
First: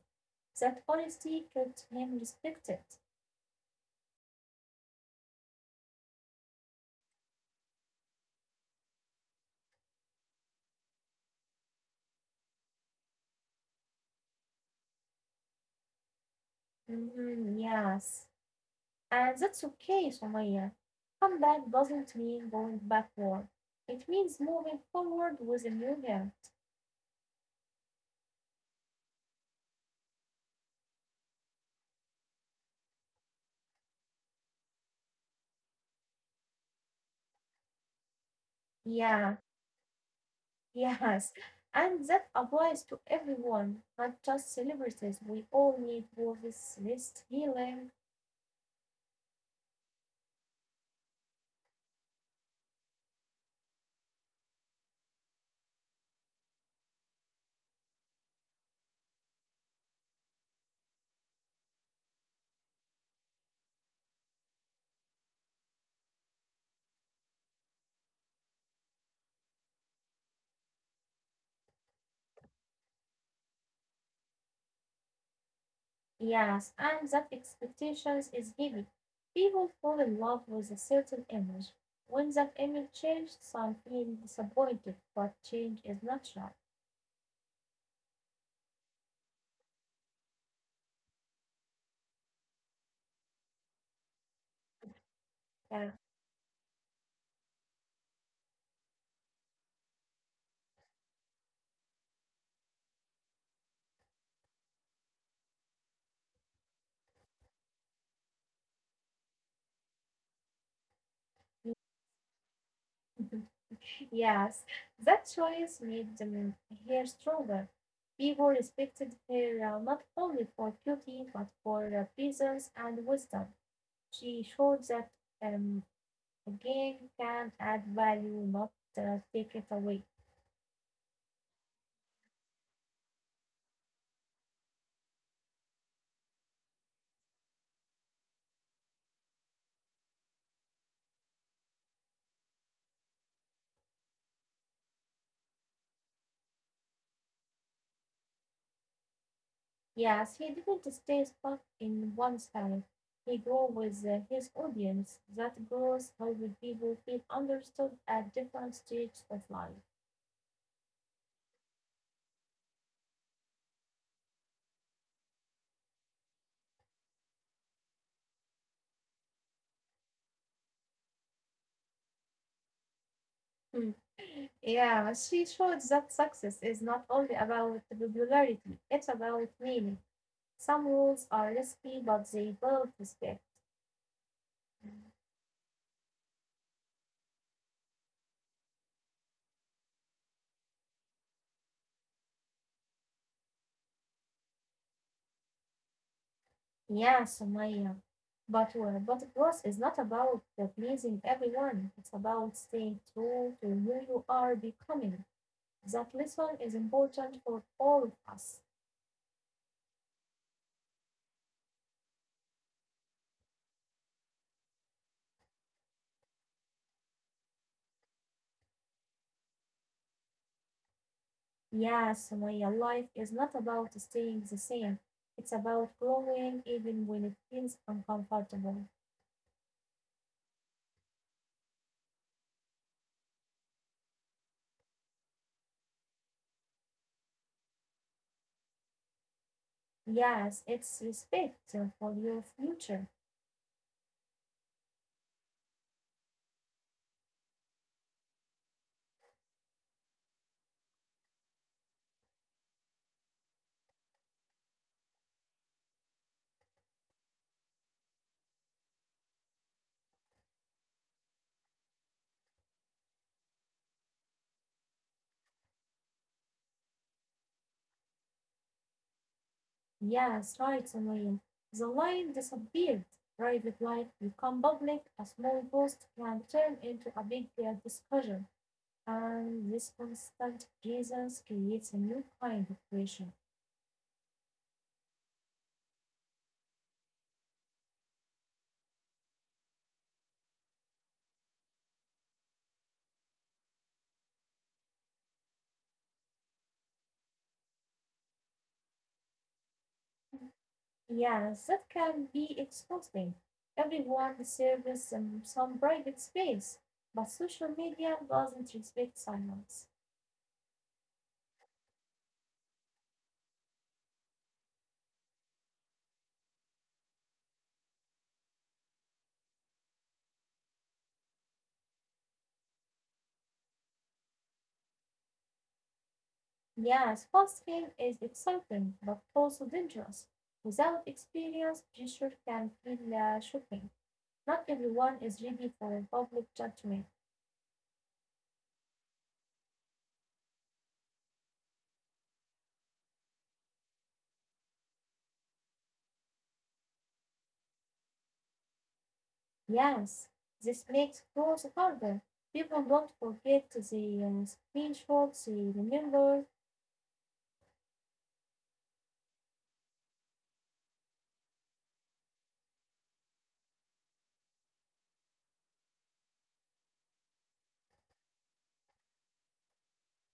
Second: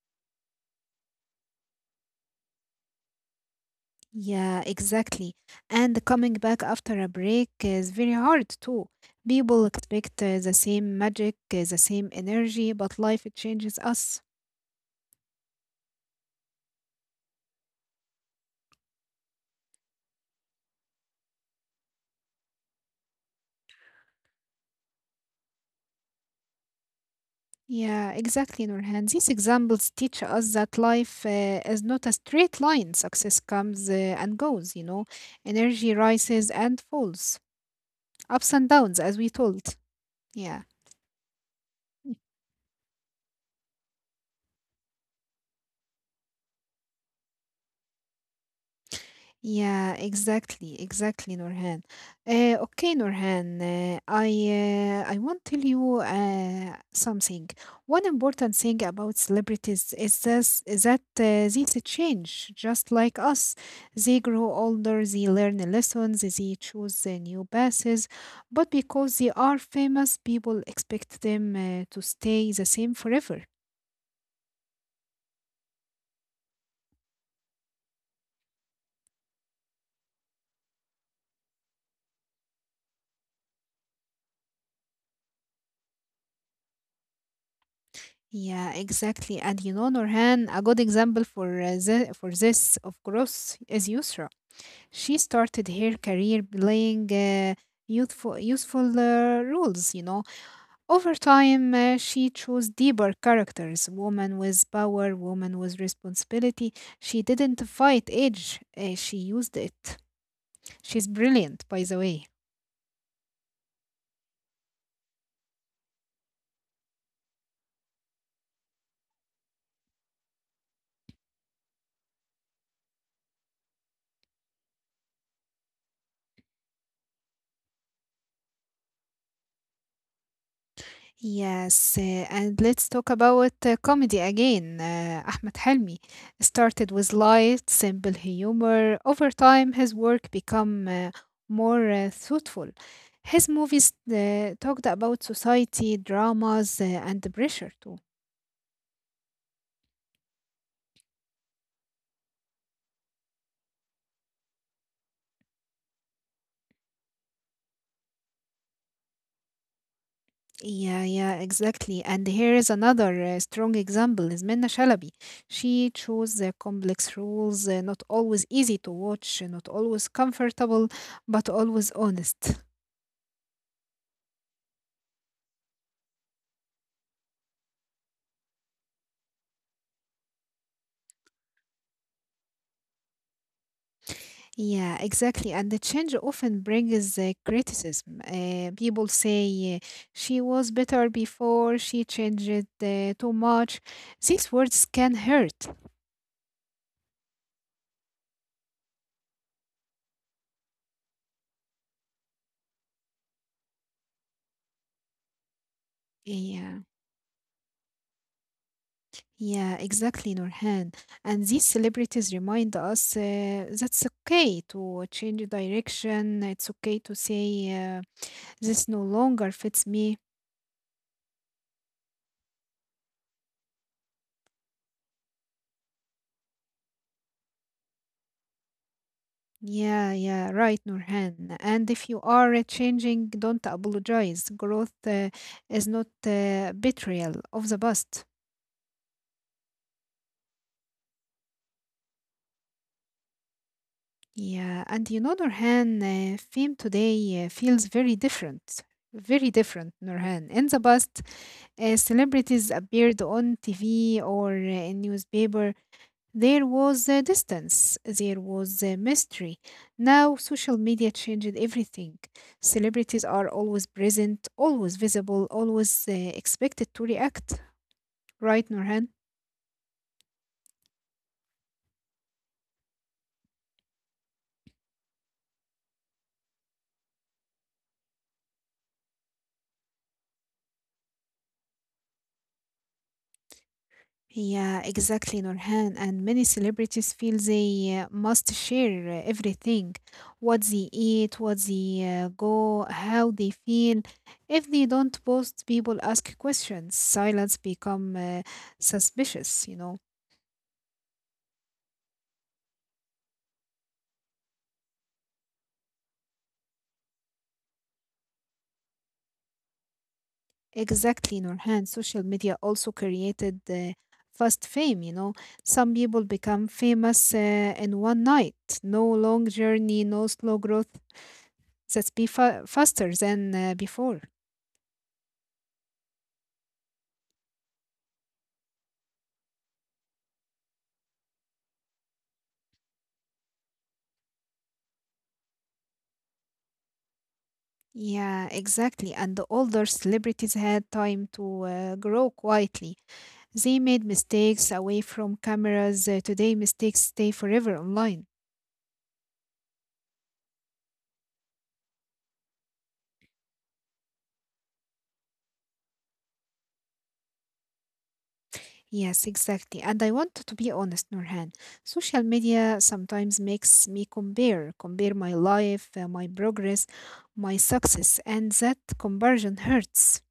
That honesty kept him respected.
Yeah, exactly. And coming back after a break is very hard too. People expect uh, the same magic, uh, the same energy, but life it changes us.
Mhm, yes, and that's okay, Sumaya. Comeback doesn't mean going backward. It means moving forward with a new him.
Yeah, exactly, Nurhan. These examples teach us that life uh, is not a straight line. Success comes uh, and goes, you know. Energy rises and falls, ups and downs, as we
Yeah.
told. Yeah.
Yes, and that applies to everyone, not just celebrities. We all need worthless list healing.
Yeah, exactly, exactly, Nurhan. Uh, okay, Nurhan, uh, I uh, I want to tell you uh, something. One important thing about celebrities is this, is that uh, they to change, just like us. They grow older, they learn lessons, they choose uh, new paths. But because they are famous, people expect them uh, to stay the same forever.
Yes, and that expectations is heavy. People fall in love with a certain image. When that image changes, some feel disappointed, but change is natural.
Yeah, exactly. And you know, Norhan, a good example for uh, the, for this, of course, is Yusra. She started
Yeah.
her career playing uh, youthful, useful uh, roles, you know. Over time, uh, she chose deeper characters, woman with power, woman with responsibility. She didn't fight age, uh, she used it. She's brilliant, by the way.
Yes, that choice made them hair stronger. People respected hair uh, not only for beauty but for uh, presence and wisdom. She showed that um, a game can add value, not uh, take it away.
Yes, uh, and let's talk about uh, comedy again. Uh, Ahmed Helmi started with light, simple humor. Over time, his work become uh, more uh, thoughtful. His movies uh, talked about society, dramas, uh, and the pressure too.
Yes, he didn't stay stuck in one style. He grew with uh, his audience. That growth helped people feel understood at different stages of life.
Yeah, yeah, exactly. And here is another uh, strong example is Minna Shalabi. She chose the complex roles, uh, not always easy to watch, not always comfortable, but always honest.
Mm. Yeah, she showed that success is not only about popularity, it's about meaning. Some rules are risky, but they build respect.
Yeah, exactly. And the change often brings uh, criticism. Uh, people say uh, she was better before, she changed it uh, too much. These words can hurt.
Yeah, Sumaya. But, uh, but growth is not about uh, pleasing everyone. It's about staying true to who you are becoming. That lesson is
Yeah,
important for all of us.
yeah, exactly, Nurhan. And these celebrities remind us uh, that's okay to change direction. It's okay to say uh, this no longer fits me.
Yeah, Sumaya, life is not about staying the same. It's about growing even when it feels uncomfortable.
Yeah, yeah, right, Nurhan. And if you are uh, changing, don't apologize. Growth uh, is not uh, betrayal of the past.
Yes, it's respect uh, for your future.
Yeah, and you know, Nurhan, uh, fame today uh, feels very different. Very different, Nurhan. In the past, uh, celebrities appeared on T V or uh, in newspaper. There was the distance, there was the mystery. Now, social media changed everything. Celebrities are always present, always visible, always uh, expected to react. Right, Nurhan?
Yes, right, Samaim. The line disappeared. Private life become public. A small post can turn into a big uh, discussion. And this constant presence creates a new kind of pressure.
Yeah, exactly, Nurhan. And many celebrities feel they uh, must share uh, everything, what they eat, what they uh, go, how they feel. If they don't post, people ask questions. Silence become uh, suspicious, you know.
Yes, that can be exhausting. Everyone deserves some, some private space, but social media doesn't respect silence.
Exactly, Nurhan. Social media also created uh, fast fame. You know, some people become famous uh, in one night. No long journey, no slow growth. That's be fa- faster than uh, before.
Yes, fasting is exciting, but also dangerous. Without experience, pressure can feel uh, shocking. Not everyone is ready for a public judgment.
Yeah, exactly. And the older celebrities had time to uh, grow quietly. They made mistakes away from cameras. Uh, today, mistakes stay forever online.
Yes, this makes growth harder. People don't forget the uh, thresholds they remember.
Yes, exactly. And I want to be honest, Nurhan. Social media sometimes makes me compare, compare my life, uh, my progress, my success, and that comparison hurts.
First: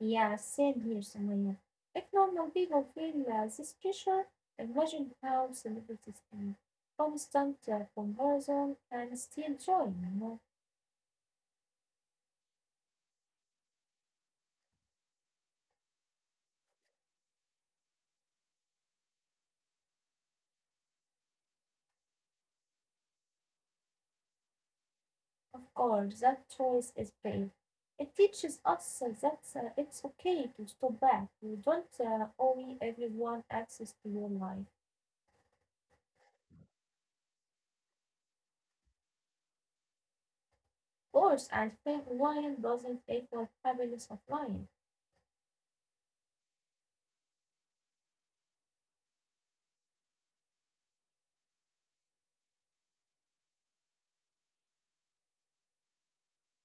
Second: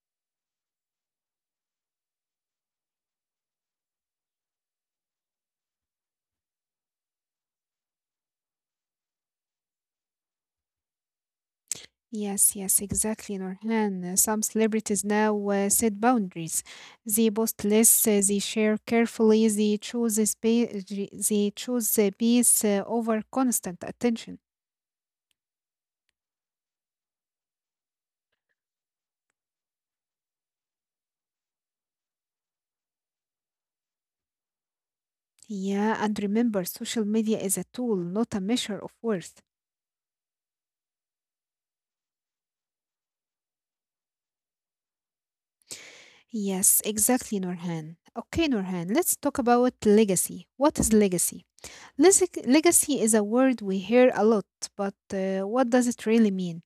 Yes, same here, Samaya. If normal people feel uh, this pressure, imagine how celebrities in constant uh, comparison can still join. You know?
Yes, yes, exactly, Nurhan. Uh, Some celebrities now uh, set boundaries. They post less, uh, they share carefully, they choose a spa- they choose a peace uh, over constant attention.
Of course, that choice is brave. It teaches us uh, that uh, it's okay to stop back. You don't uh, owe everyone access to your life.
Yeah, and remember, social media is a tool, not a measure of worth.
Course, and fake wine doesn't equal fabulous of wine,
Yes, exactly, Nurhan. Okay, Nurhan, let's talk about legacy. What is legacy? Leg- Legacy is a word we hear a lot, but uh, what does it really mean?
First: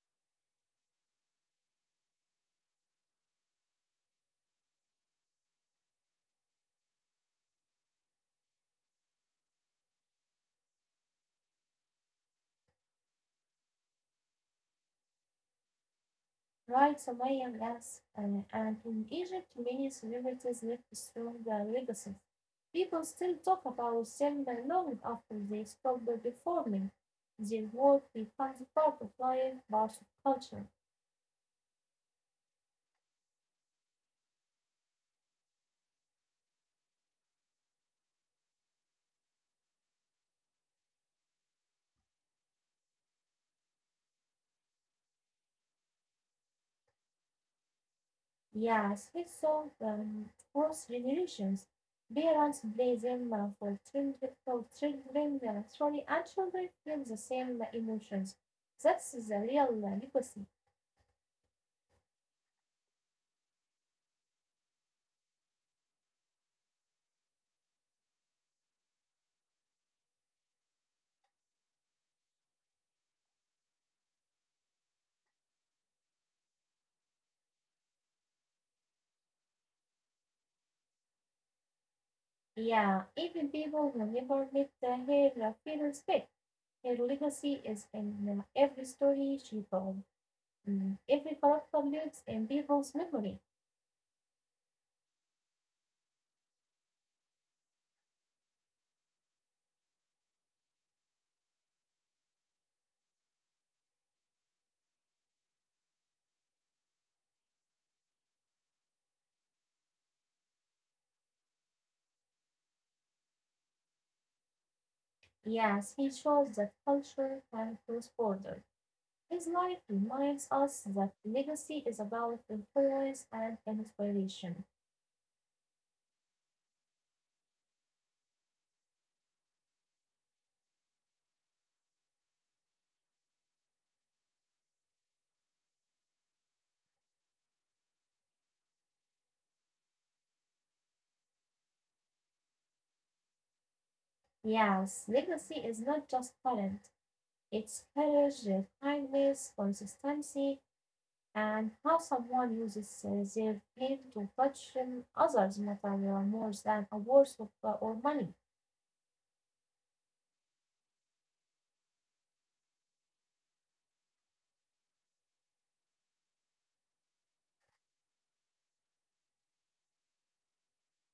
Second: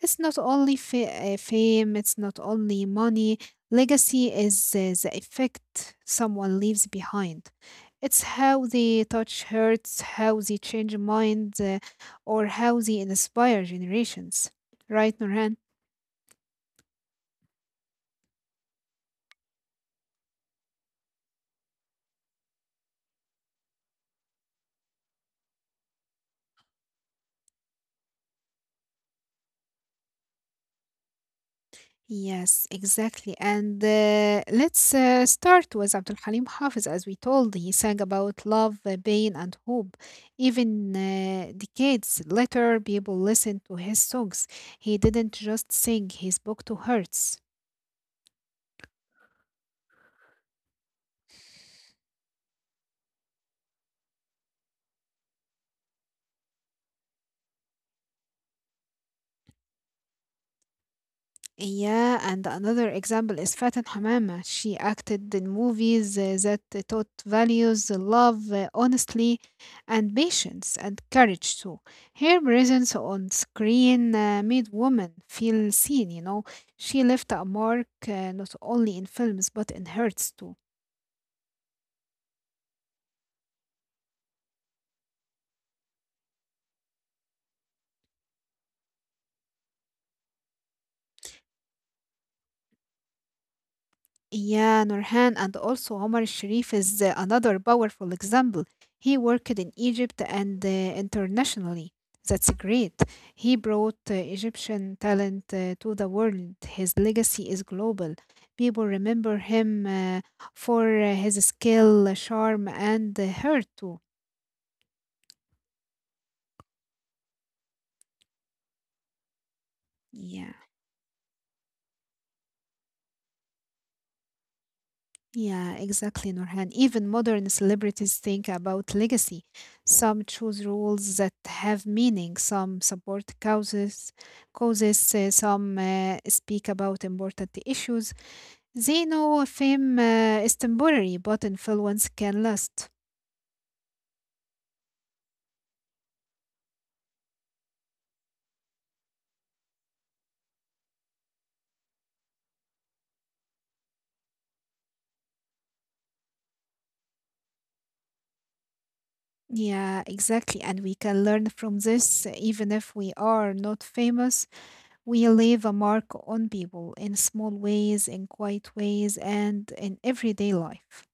It's not only fa- uh, fame, it's not only money. Legacy is uh, the effect someone leaves behind. It's how they touch hearts, how they change minds, uh, or how they inspire generations. Right, Nurhan?
right, Sumaya? Yes. Uh, and in Egypt, many celebrities left strong uh, legacies. People still talk about them long after they stopped performing. Their work becomes part of life, part of culture.
Yes, exactly. And uh, let's uh, start with Abdul Halim Hafiz. As we told, he sang about love, uh, pain, and hope. Even uh, decades later, people listen to his songs. He didn't just sing, he spoke to hearts.
Yes, his song um, cross generations. Parents play them uh, for children, for children uh, sorry, and children feel the same emotions. That's the real uh, legacy.
Yeah, and another example is Faten Hamama. She acted in movies uh, that taught values, love, uh, honestly, and patience, and courage too. Her presence on screen uh, made women feel seen, you know. She left a mark uh, not only in films but in hearts too.
Yeah, even people who never met uh, her uh, feel respect. Her legacy is in uh, every story she told. Mm, every character lives in people's memory.
Yeah, Nurhan, and also Omar Sharif is uh, another powerful example. He worked in Egypt and uh, internationally. That's great. He brought uh, Egyptian talent uh, to the world. His legacy is global. People remember him uh, for uh, his skill, charm, and uh, heart too.
Yes, he shows that culture can cross borders. His life reminds
Yeah.
us that legacy is about influence and inspiration.
Yeah, exactly, Norhan. Even modern celebrities think about legacy. Some choose roles that have meaning, some support causes, causes, uh, some uh, speak about important issues. They know fame uh, is temporary, but influence can last.
Yes, legacy is not just talent, it's courage, kindness, consistency, and how someone uses uh, their pain to touch um, others matter more than awards of, uh, or money,
Yeah, exactly. And we can learn from this, even if we are not famous, we leave a mark on people in small ways, in quiet ways, and in everyday life.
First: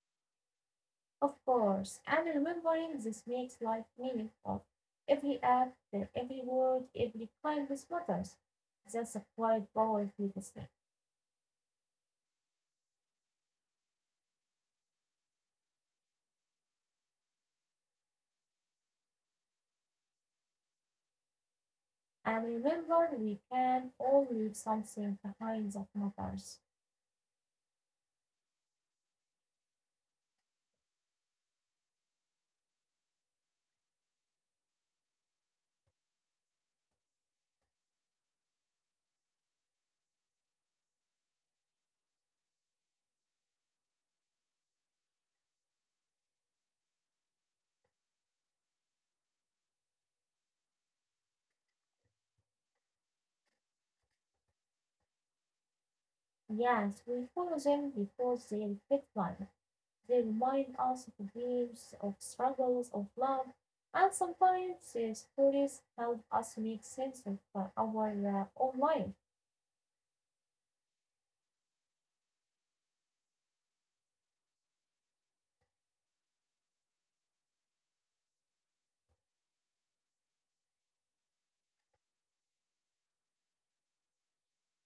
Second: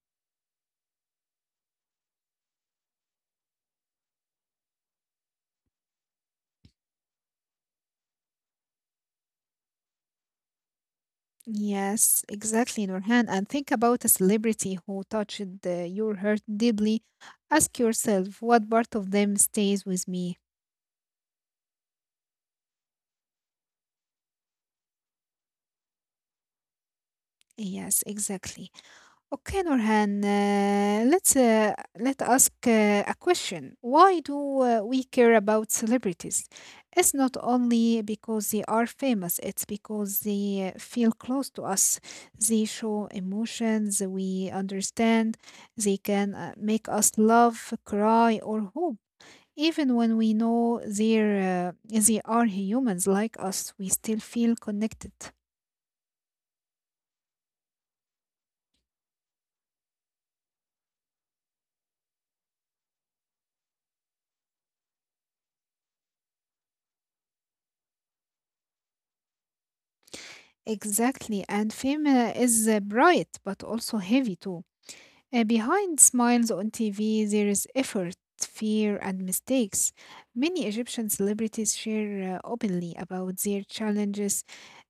of course. And remembering this makes life meaningful. Every act, every word, every kindness matters. That's a quite powerful legacy.
Yes, exactly, Nurhan. And think about a celebrity who touched uh, your heart deeply. Ask yourself, what part of them stays with me?
And remember, we can all leave something behind that matters.
Yes, exactly. Okay, Nurhan, uh, let's uh, let ask uh, a question. Why do uh, we care about celebrities? It's not only because they are famous, it's because they uh, feel close to us. They show emotions we understand. They can uh, make us laugh, cry, or hope. Even when we know they're, uh, they are humans like us, we still feel connected.
Yes, we follow them because they reflect life. They remind us of dreams, of struggles, of love, and sometimes their stories help us make sense of uh, our uh, own life.
Exactly, and fame uh, is uh, bright but also heavy too. Uh, behind smiles on T V, there is effort, fear, and mistakes. Many Egyptian celebrities share uh, openly about their challenges.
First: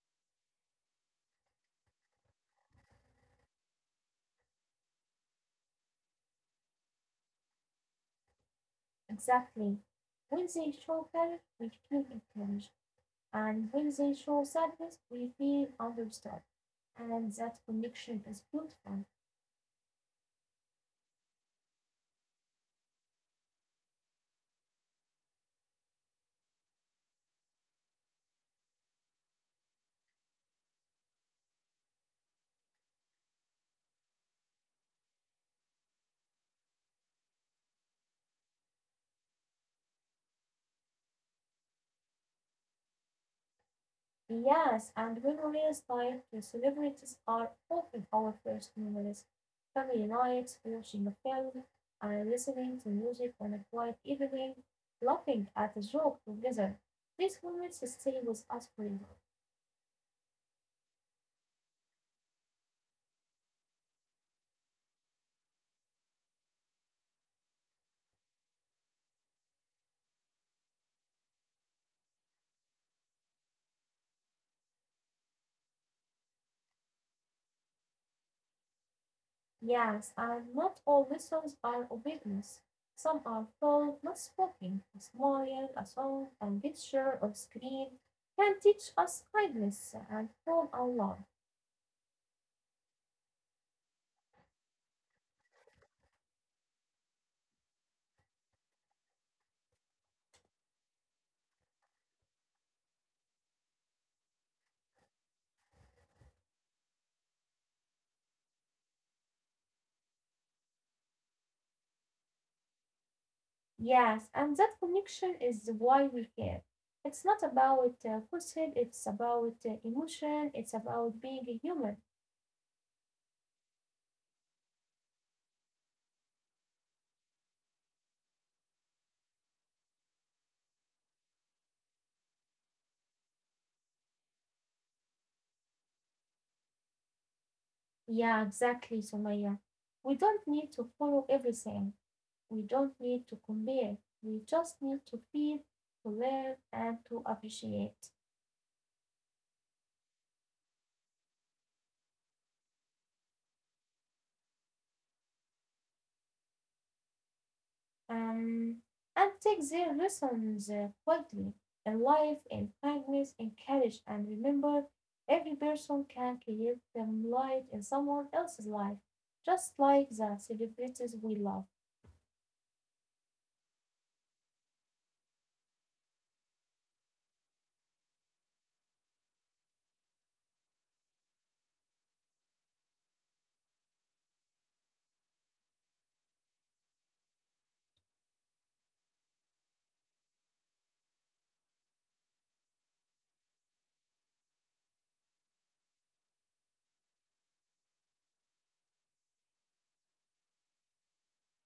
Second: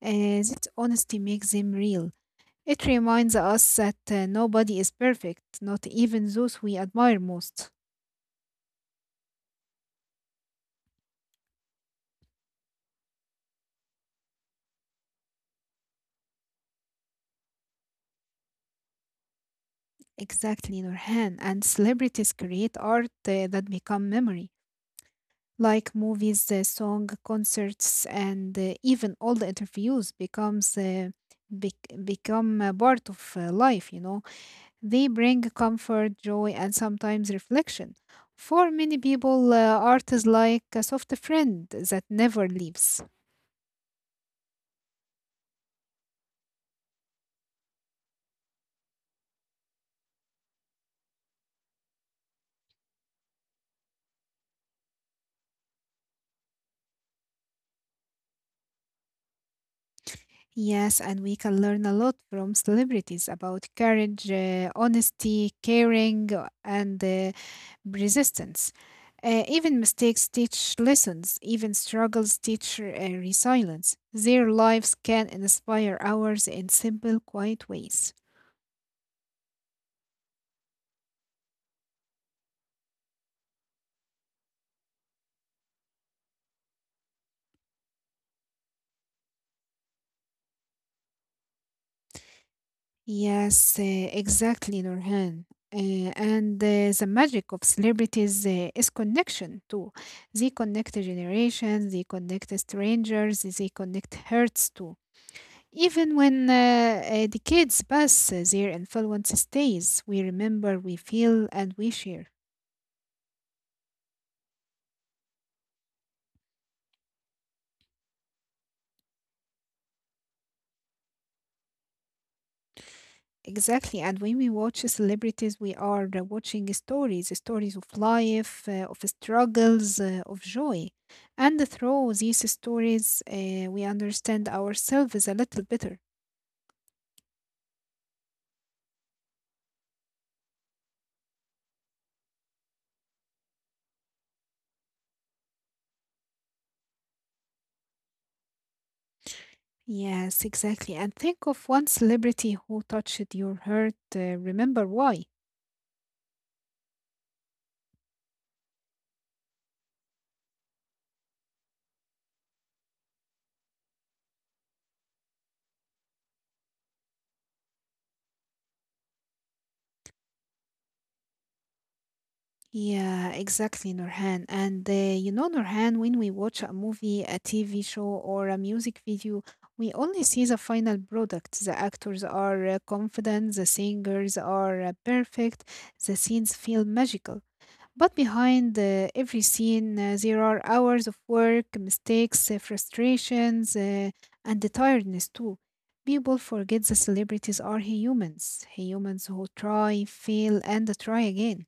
Uh, this honesty makes them real. It reminds us that uh, nobody is perfect, not even those we admire most.
Exactly. When they show courage, we feel encouraged, and when they show sadness, we feel understood. And that connection is beautiful.
Exactly, Nurhan, and celebrities create art uh, that become memory. Like movies, uh, song, concerts, and uh, even all the interviews becomes uh, bec- become a part of uh, life. You know, they bring comfort, joy, and sometimes reflection. For many people, uh, art is like a soft friend that never leaves.
Yes, and memories night the celebrities are often our first memories. Family nights, watching a film, and listening to music on a quiet evening, laughing at a joke together. These moments stay with us forever.
Yes, and we can learn a lot from celebrities about courage, uh, honesty, caring, uh, and uh, resistance. Uh, even mistakes teach lessons, even struggles teach uh, resilience. Their lives can inspire ours in simple, quiet ways.
Yes, and not all lessons are obedience. Some are told, not spoken. A smile, a song, a picture, or screen can teach us kindness and form our love.
Yes, uh, exactly, Nurhan. Uh, and uh, the magic of celebrities uh, is connection too. They connect generations, they connect strangers, they connect hearts too. Even when uh, uh, decades pass, uh, their influence stays. We remember, we feel, and we share.
Yes, and that connection is why we care. It's not about uh, falsehood, it's about uh, emotion, it's about being a human.
Exactly. And when we watch celebrities, we are uh, watching stories stories of life, uh, of struggles, uh, of joy. And through these stories, uh, we understand ourselves a little better.
Yeah, exactly, Sumaya. We don't need to follow everything, we don't need to compare, we just need to feel, to learn, and to appreciate.
Yes, exactly. And think of one celebrity who touched your heart. Uh, remember why.
Um, and take their lessons uh, boldly. In life, in kindness, in courage, and remember, every person can create them light in someone else's life, just like the celebrities we love.
Yeah, exactly, Nurhan. And uh, you know, Nurhan, when we watch a movie, a T V show, or a music video, we only see the final product. The actors are uh, confident, the singers are uh, perfect, the scenes feel magical. But behind uh, every scene, uh, there are hours of work, mistakes, uh, frustrations, uh, and the tiredness too. People forget the celebrities are humans, humans who try, fail, and try again.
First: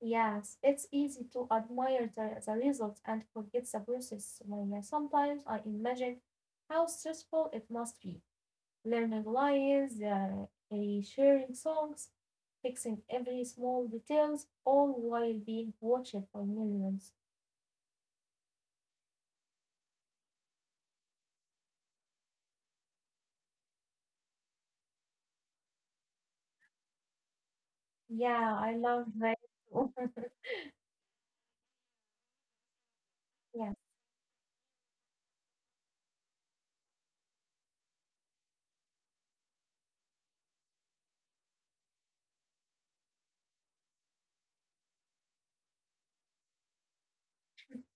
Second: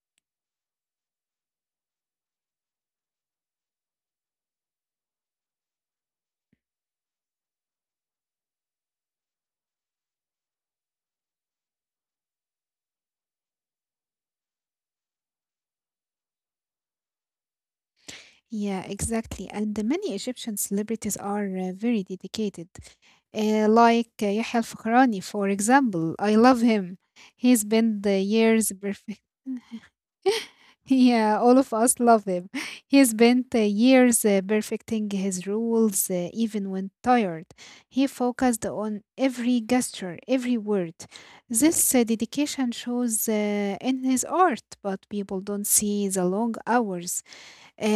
Yes, it's easy to admire the, the results and forget the process. When uh, sometimes I imagine how stressful it must be. Learning lines, uh, eh, sharing songs, fixing every small details, all while being watched by millions.
Yeah, exactly. And the many Egyptian celebrities are uh, very dedicated. Uh, like uh, Yahya Al-Fakrani, for example. I love him. He spent the
Yeah,
years
I love
perfect.
that.
Yeah, all of us love him. He spent uh,
Yeah,
years uh, perfecting his rules, uh, even when tired. He focused on every gesture, every word. This uh, dedication shows uh, in his art, but people don't see the long hours, uh,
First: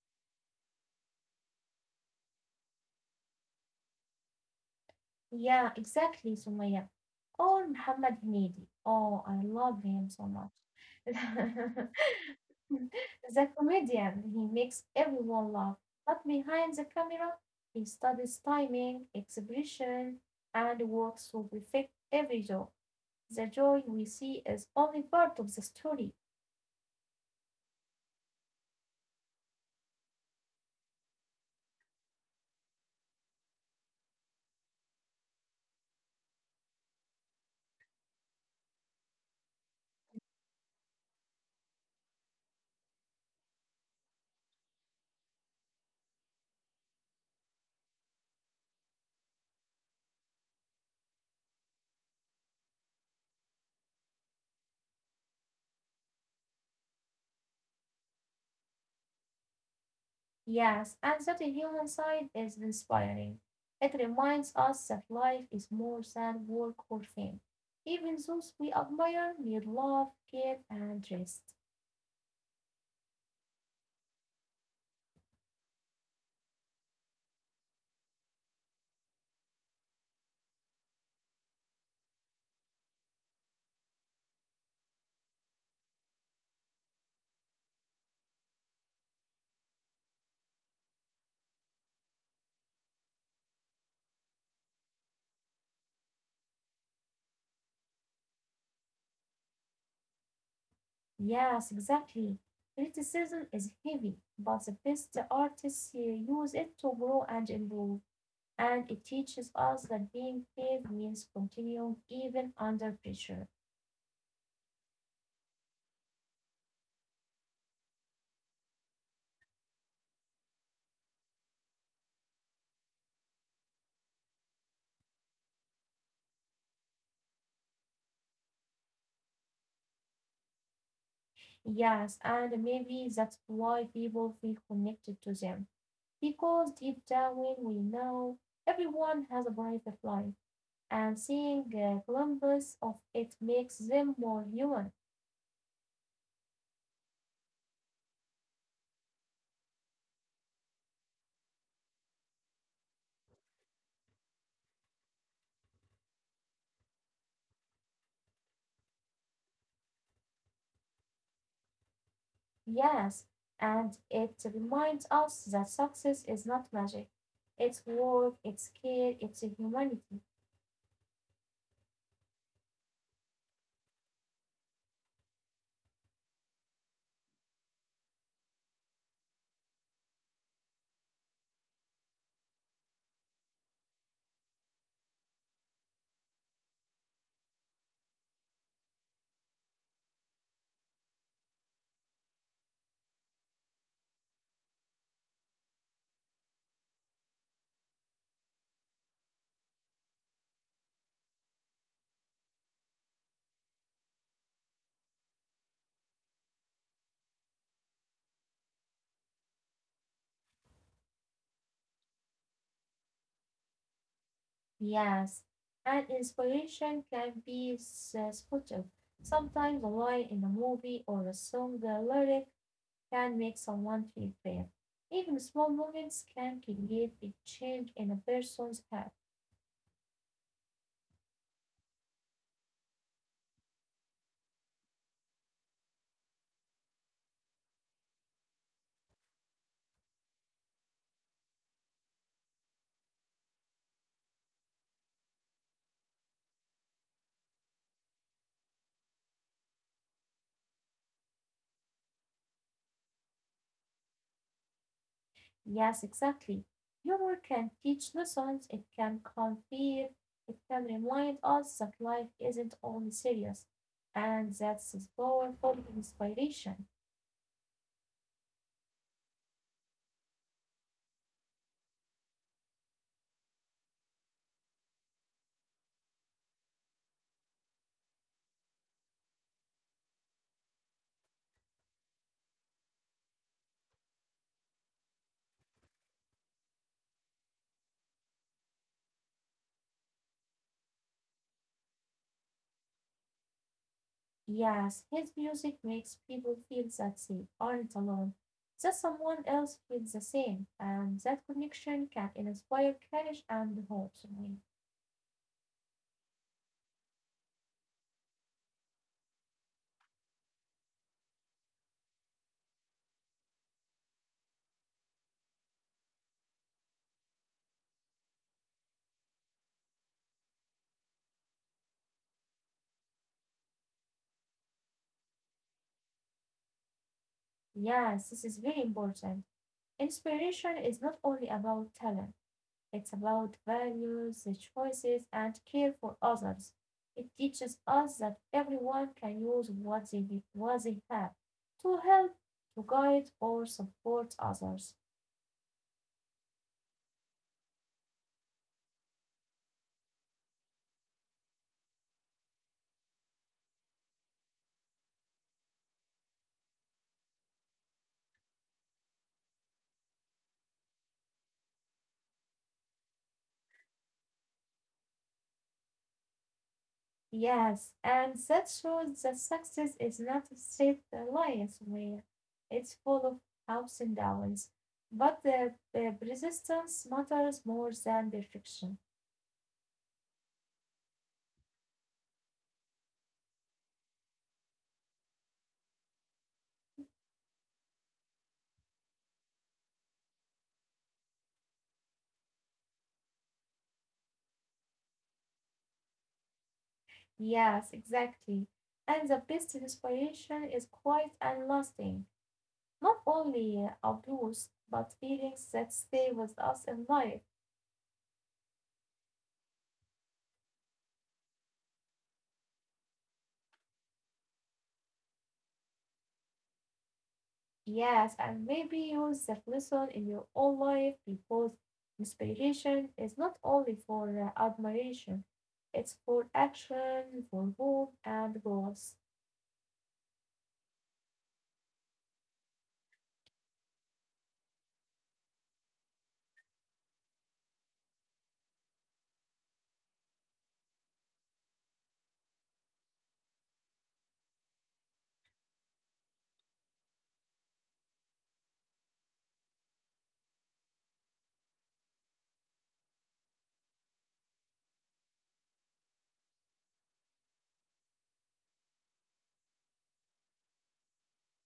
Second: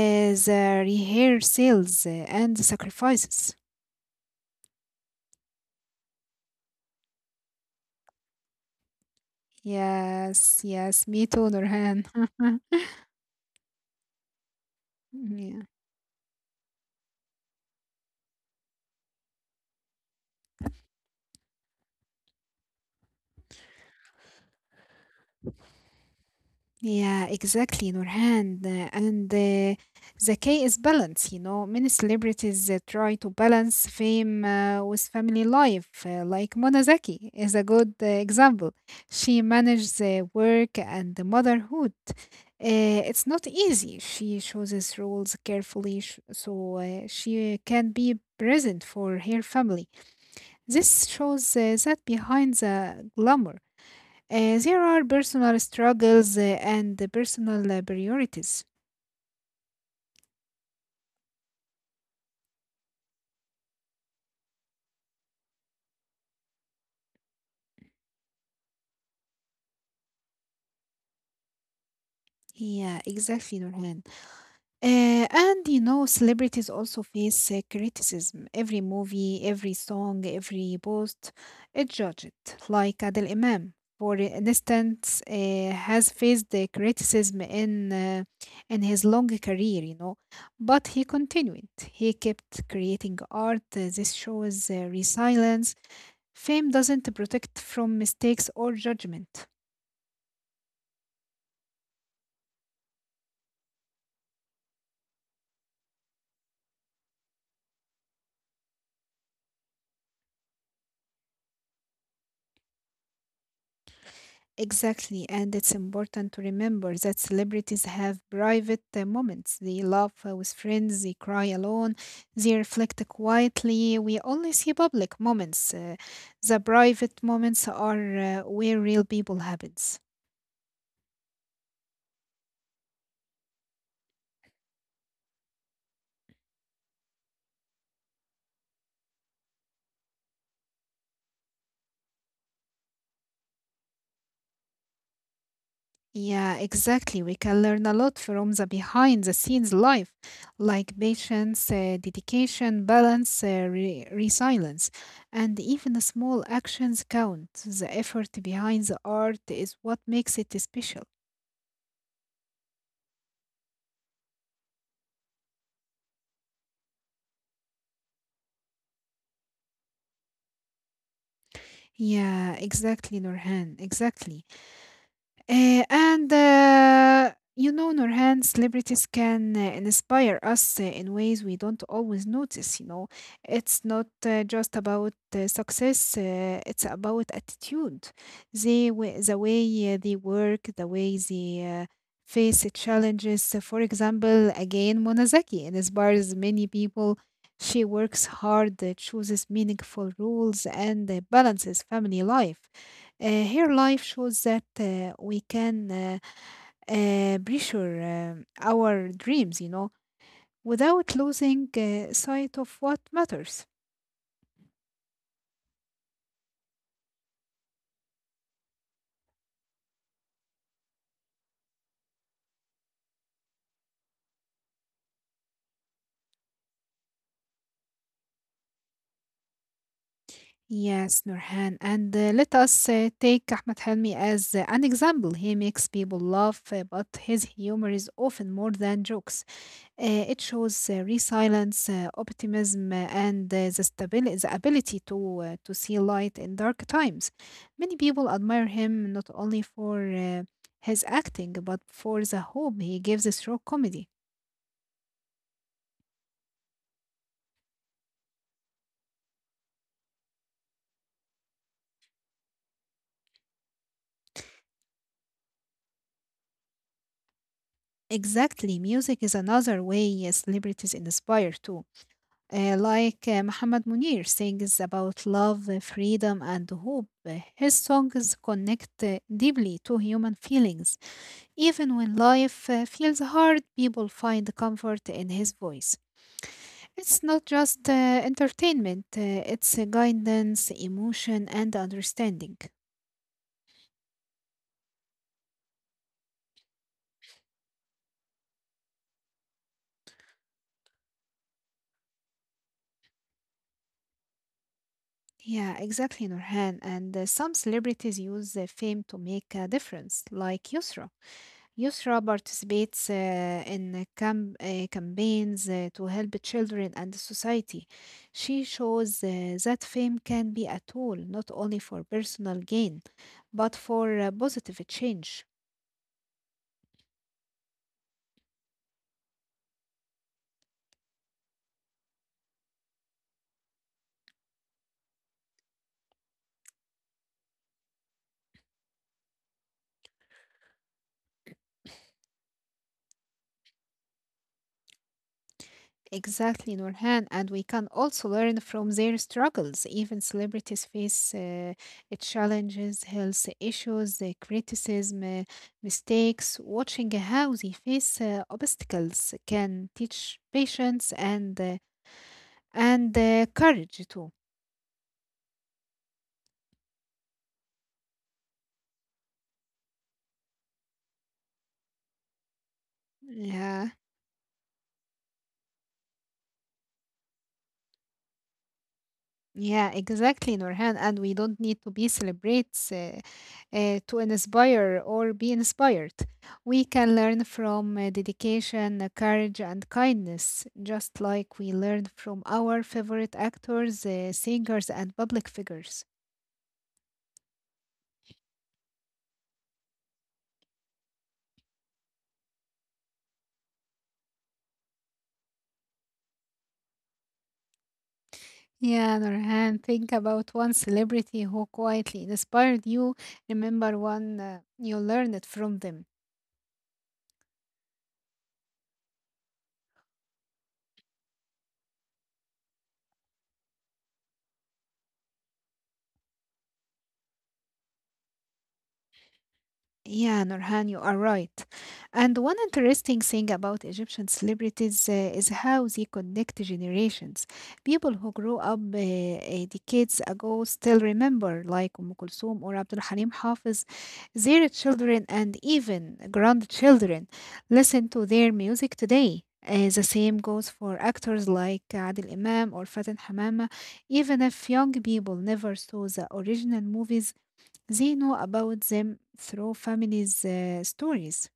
the rehearsals, uh, and the sacrifices.
yeah, exactly, Sumaya. Or Muhammad Hamidi. Oh, I love him so much.
Yes, yes, me too,
The
Nurhan.
comedian, he makes everyone
Yeah,
laugh, but behind the camera, he studies timing, expression, and works to perfect every joke. The joy we see is only part of the story.
yeah, exactly, Nurhan. Uh, And uh, the key is balance, you know. Many celebrities uh, try to balance fame uh, with family life, uh, like Mona Zaki is a good uh, example. She manages uh, work and the motherhood. Uh, it's not easy. She chooses roles carefully sh- so uh, she can be present for her family. This shows uh, that behind the glamour, uh, there are personal struggles, uh, and the personal uh, priorities.
Yes, and that human side is inspiring. It reminds us that life is more than work or fame, even those we admire need love, care, and rest.
Yeah, exactly, Nurhan. Uh, and you know, celebrities also face uh, criticism. Every movie, every song, every post is judged. Like Adel Imam, for instance, uh, has faced the criticism in uh, in his long career, you know, but he continued. He kept creating art. Uh, This shows uh, resilience. Fame doesn't protect from mistakes or judgment.
Yes, exactly. Criticism is heavy, but the best artists uh, use it to grow and improve. And it teaches us that being brave means continuing even under pressure.
Exactly, and it's important to remember that celebrities have private uh, moments. They laugh uh, with friends, they cry alone, they reflect quietly. We only see public moments. Uh, the private moments are uh, where real people happens.
Yes, and maybe that's why people feel connected to them. Because deep down we know everyone has a private life, and seeing a glimpse of it makes them more human.
Yeah, exactly. We can learn a lot from the behind the scenes life, like patience, uh, dedication, balance, uh, re- resilience. And even the small actions count. The effort behind the art is what makes it special.
Yes, and it reminds us that success is not magic. It's work, it's care, it's humanity.
Yeah, exactly, Nurhan. Exactly. Uh, and uh, you know, Nurhan, celebrities can uh, inspire us uh, in ways we don't always notice. You know, it's not uh, just about uh, success; uh, it's about attitude. They, w- the way uh, they work, the way they uh, face the challenges. Uh, For example, again, Monazaki inspires many people. She works hard, uh, chooses meaningful roles, and uh, balances family life. Uh, her life shows that uh, we can uh, uh, pressure um, our dreams, you know, without losing uh, sight of what matters.
Yes, and inspiration can be s- subtle. Sometimes a line in a movie or a song uh, lyric can make someone feel bad. Even small moments can create a change in a person's heart.
Yes, Nurhan. And uh, let us uh, take Ahmed Helmi as uh, an example. He makes people laugh, uh, but his humor is often more than jokes. Uh, it shows uh, resilience, uh, optimism, uh, and uh, the, stabil- the ability to, uh, to see light in dark times. Many people admire him not only for uh, his acting, but for the hope he gives through comedy.
Yes, exactly. Humor can teach lessons, it can calm fear, it can remind us that life isn't only serious, and that's his powerful inspiration.
Exactly, music is another way uh, celebrities inspire too. Uh, like uh, Muhammad Munir sings about love, uh, freedom, and hope. Uh, His songs connect uh, deeply to human feelings. Even when life uh, feels hard, people find comfort in his voice. It's not just uh, entertainment, uh, it's uh, guidance, emotion, and understanding.
Yes, his music makes people feel that they aren't alone, that someone else feels the same, and that connection can inspire courage and hope.
Yeah, exactly, Nurhan. And uh, some celebrities use uh, fame to make a difference, like Yusra. USRA participates uh, in camp, uh, campaigns uh, to help children and society. She shows uh, that fame can be a tool not only for personal gain, but for uh, positive change.
Yes, this is very important. Inspiration is not only about talent, it's about values, the choices, and care for others. It teaches us that everyone can use what they, what they have to help, to guide, or support others.
Exactly, Nurhan. And we can also learn from their struggles. Even celebrities face uh, challenges, health issues, uh, criticism, uh, mistakes. Watching how they face uh, obstacles can teach patience and uh, and uh, courage too.
Yes, and that shows that success is not a straight line where it's full of
Yeah,
ups and downs, but the, the persistence matters more than perfection.
yeah, exactly, Nurhan. And we don't need to be celebrates uh, uh, to inspire or be inspired. We can learn from uh, dedication, uh, courage, and kindness, just like we learn from our favorite actors, uh, singers, and public figures.
Yes, exactly. And the best inspiration is quiet and lasting. Not only uh, abuse, but feelings that stay with us in life.
Yeah, Nurhan, think about one celebrity who quietly inspired you. Remember one uh, you learned from them.
Yes, and maybe use that lesson in your own life because inspiration is not only for uh, admiration, it's for action, for hope, and growth.
Yeah, Nurhan, you are right. And one interesting thing about Egyptian celebrities uh, is how they connect generations. People who grew up uh, uh, decades ago still remember, like Umm Kulthum or Abdul Halim Hafiz. Their children and even grandchildren listen to their music today. Uh, the same goes for actors like Adil Imam or Faten Hamama. Even if young people never saw the original movies, they know about them through families' uh, stories.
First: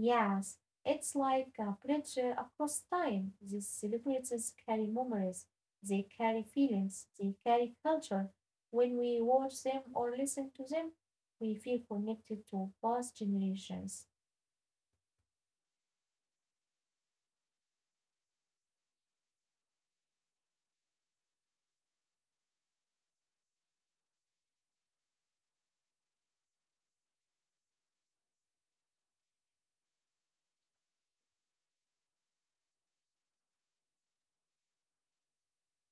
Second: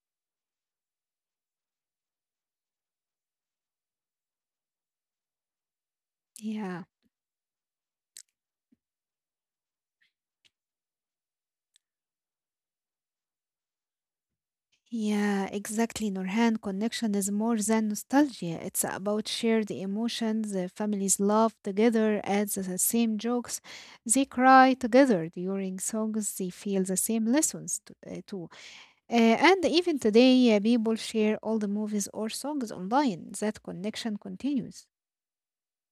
Yes, it's like a bridge uh, across time. These celebrities carry memories, they carry
Yeah,
feelings, they carry culture. When we watch them or listen to them, we feel connected to past generations.
yeah, exactly. Nurhan, connection is more than nostalgia. It's about shared emotions. The families laugh together at the the same jokes. They cry together during songs. They feel the same lessons t- uh, too. Uh, and even today, uh, people share all the movies or songs online. That connection continues.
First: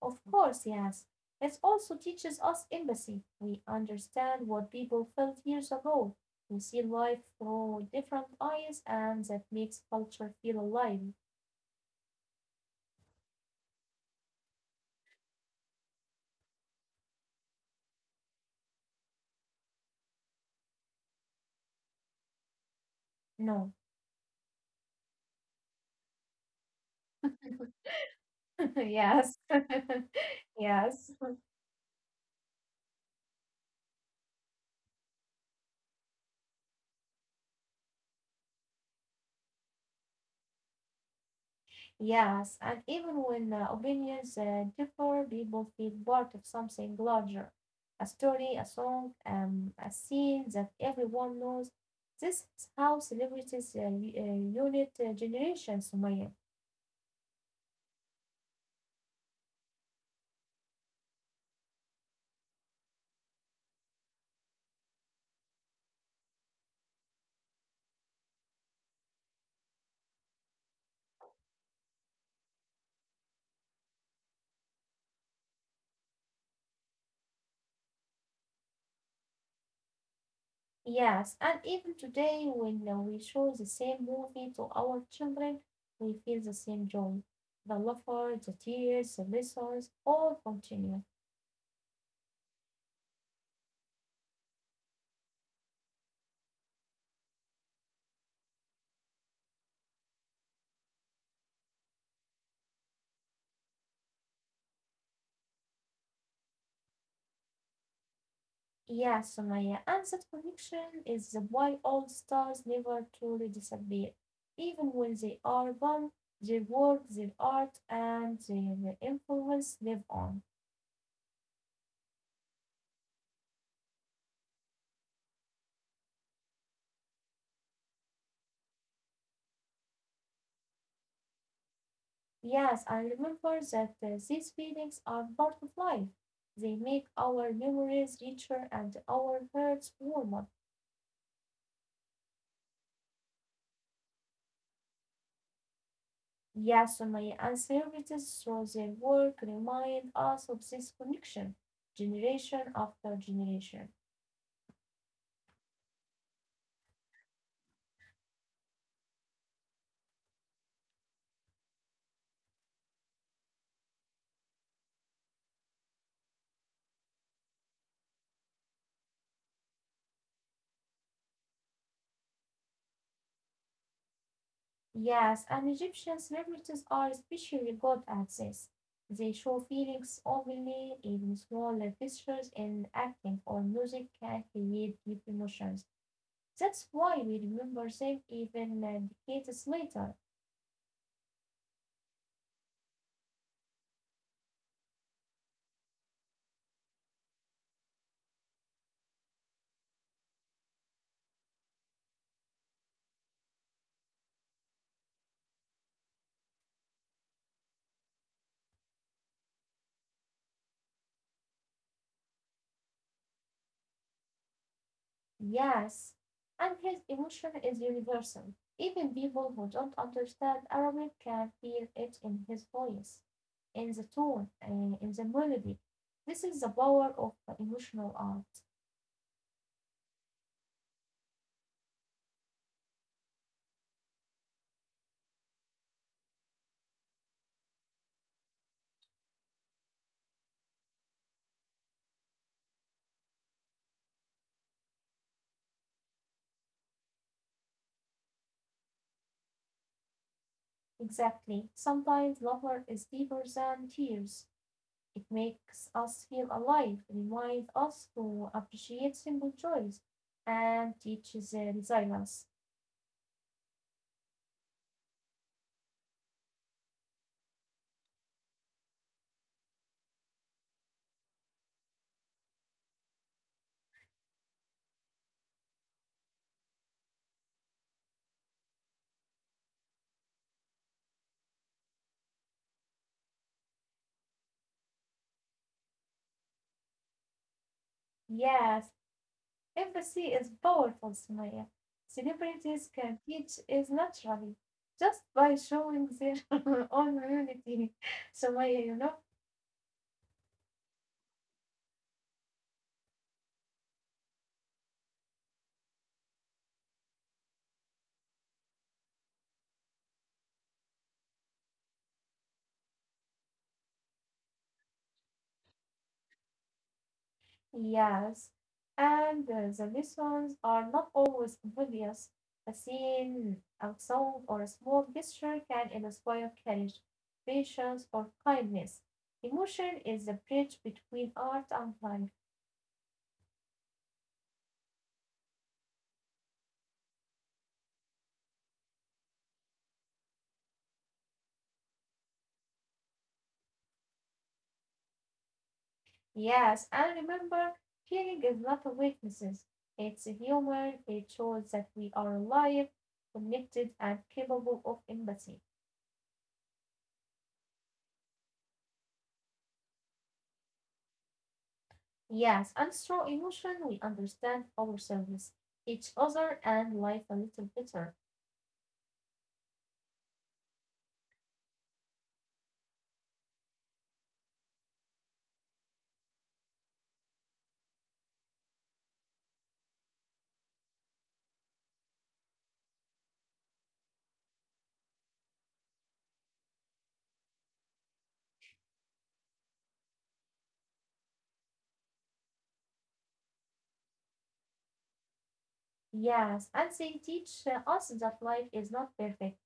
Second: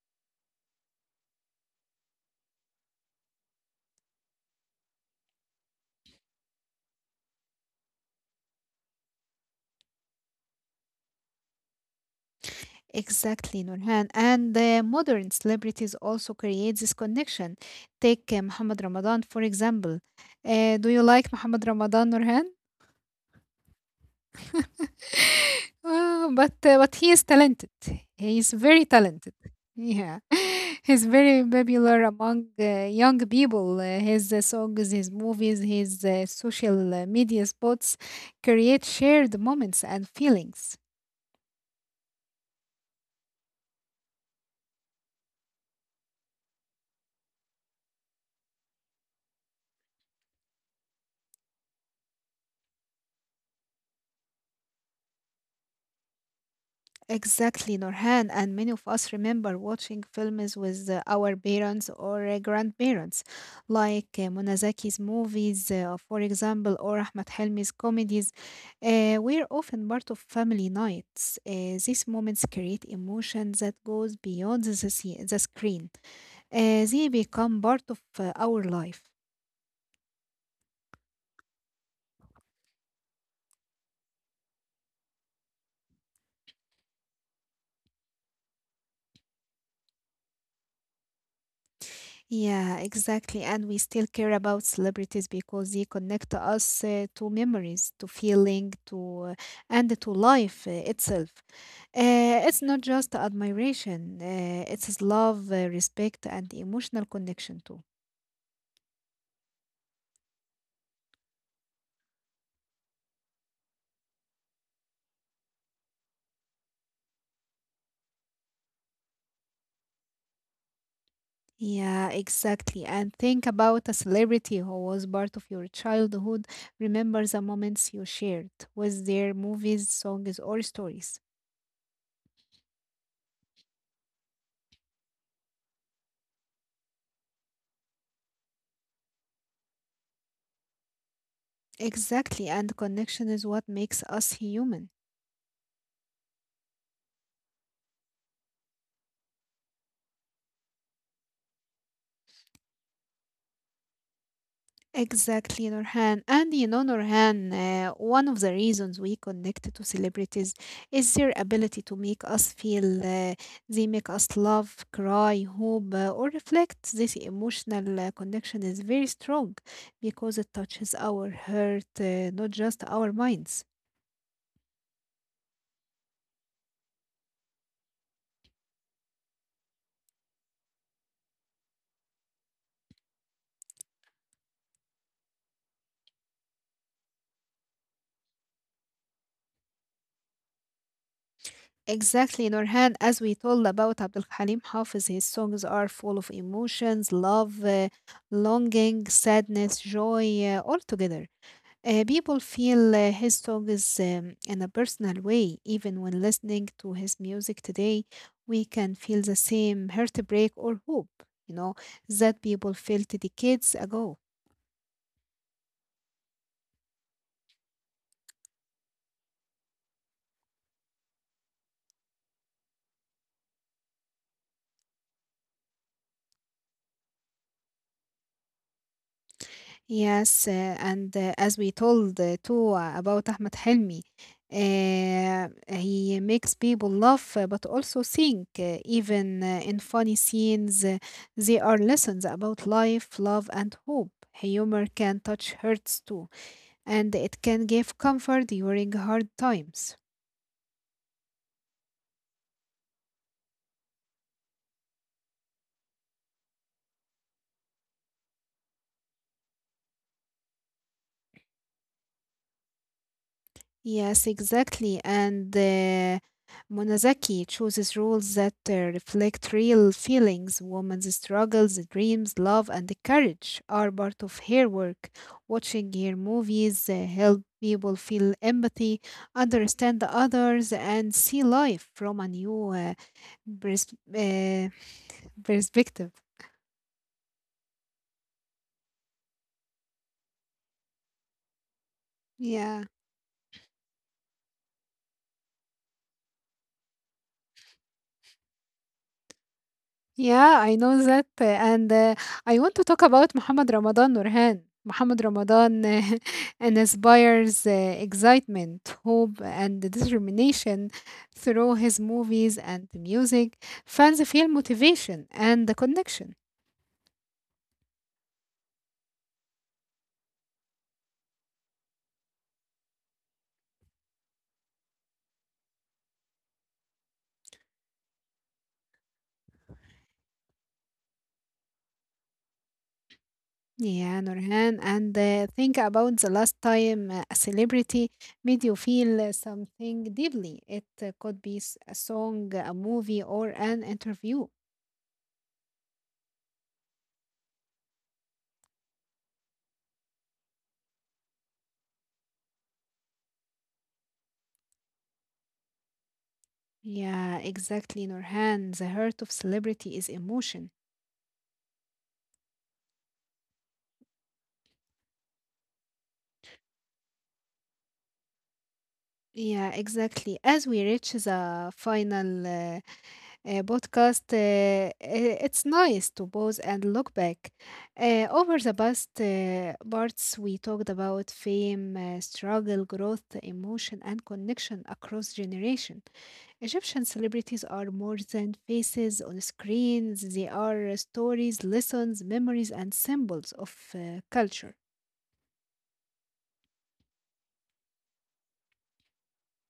Of course, yes. It also teaches us empathy. We understand what people felt years ago. We see life through different eyes, and that makes culture feel alive.
Exactly, Nurhan. And the modern celebrities also create this connection. Take uh, Muhammad Ramadan, for example. Uh, do you like Muhammad Ramadan, Nurhan?
No.
Oh, but uh, but he is talented. He is very talented.
Yes.
Yeah, he's
Yes,
very popular among uh, young people. Uh, his uh, songs, his movies, his uh, social uh, media spots create shared moments and feelings.
Yes, and even when uh, opinions uh, differ, people feel part of something larger. A story, a song, um, a scene that everyone knows. This is how celebrities uh, u- uh, unit uh, generations, Sumaya.
Exactly, Norhan. And many of us remember watching films with uh, our parents or uh, grandparents, like uh, Monazaki's movies, uh, for example, or Ahmed Helmi's comedies. Uh, we're often part of family nights. Uh, these moments create emotion that goes beyond the, sce- the screen. Uh, they become part of uh, our life.
Yes, and even today, when uh, we show the same movie to our children, we feel the same joy. The laughter, the tears, the lessons all continue.
Yeah, exactly. And we still care about celebrities because they connect us uh, to memories, to feeling, to uh, and to life uh, itself. Uh, it's not just admiration, uh, it's love, uh, respect, and emotional connection too.
Yeah, so my answered connection is why all stars never truly disappear. Even when they are gone, their work, their art, and their influence live on.
Yeah, exactly. And think about a celebrity who was part of your childhood. Remember the moments you shared with their movies, songs, or stories.
Yes, I remember that uh, these feelings are part of life. They make our memories richer and our hearts warmer.
Exactly. And connection is what makes us human.
Yes, so my ancestors through their work remind us of this connection, generation after generation.
Exactly, Nurhan. And you know, Nurhan, uh, one of the reasons we connect to celebrities is their ability to make us feel. Uh, they make us love, cry, hope, uh, or reflect. This emotional uh, connection is very strong because it touches our heart, uh, not just our minds.
Yes, and Egyptian celebrities are especially good at this. They show feelings openly, even small gestures in acting or music can create deep emotions. That's why we remember them even uh, decades later.
Exactly, Nurhan. As we told about Abdul Halim Hafiz, his songs are full of emotions, love, uh, longing, sadness, joy, uh, all together. Uh, people feel uh, his songs um, in a personal way. Even when listening to his music today, we can feel the same heartbreak or hope, you know, that people felt decades ago.
Yes, and his emotion is universal. Even people who don't understand Arabic can feel it in his voice, in the tone, uh, in the melody. This is the power of emotional art.
Yes, uh, and uh, as we told uh, too uh, about Ahmed Helmi, uh, he makes people laugh uh, but also think, uh, even uh, in funny scenes, uh, they are lessons about life, love, and hope. Humor can touch hearts too. And it can give comfort during hard times.
Exactly. Sometimes laughter is deeper than tears. It makes us feel alive, reminds us to appreciate simple joys, and teaches uh, resilience.
Yes, exactly. And uh, Monazaki chooses roles that uh, reflect real feelings. Woman's struggles, dreams, love, and courage are part of her work. Watching her movies uh, help people feel empathy, understand the others, and see life from a new uh, pers- uh, perspective.
Yes, empathy is powerful, Sumaya.
Yeah.
Celebrities can teach it naturally just by showing their own humanity. Sumaya, you know?
Yeah, I know that. uh, And uh, I want to talk about Muhammad Ramadan, Nurhan. Muhammad Ramadan uh, inspires uh, excitement, hope, and determination through his movies and music. Fans feel motivation and the connection.
Yes, and uh, the lessons are not always obvious. A scene, a sound, or a small gesture can inspire courage, patience, or kindness. Emotion is the bridge between art and life.
Yeah, Nurhan. And uh, think about the last time uh, a celebrity made you feel uh, something deeply. It uh, could be s- a song, a movie, or an interview.
Yes, and remember, feeling is not a weakness. It's human. It shows that we are alive, connected, and capable of empathy.
Yeah, exactly, Nurhan. The heart of celebrity is emotion.
Yes, and through emotion we understand ourselves, each other, and life a little better.
Yeah, exactly. As we reach the final uh, uh, podcast, uh, i- it's nice to pause and look back. Uh, over the past uh, parts, we talked about fame, uh, struggle, growth, emotion, and connection across generation. Egyptian celebrities are more than faces on screens. They are stories, lessons, memories, and symbols of uh, culture.
Yes, and they teach uh, us that life is not perfect.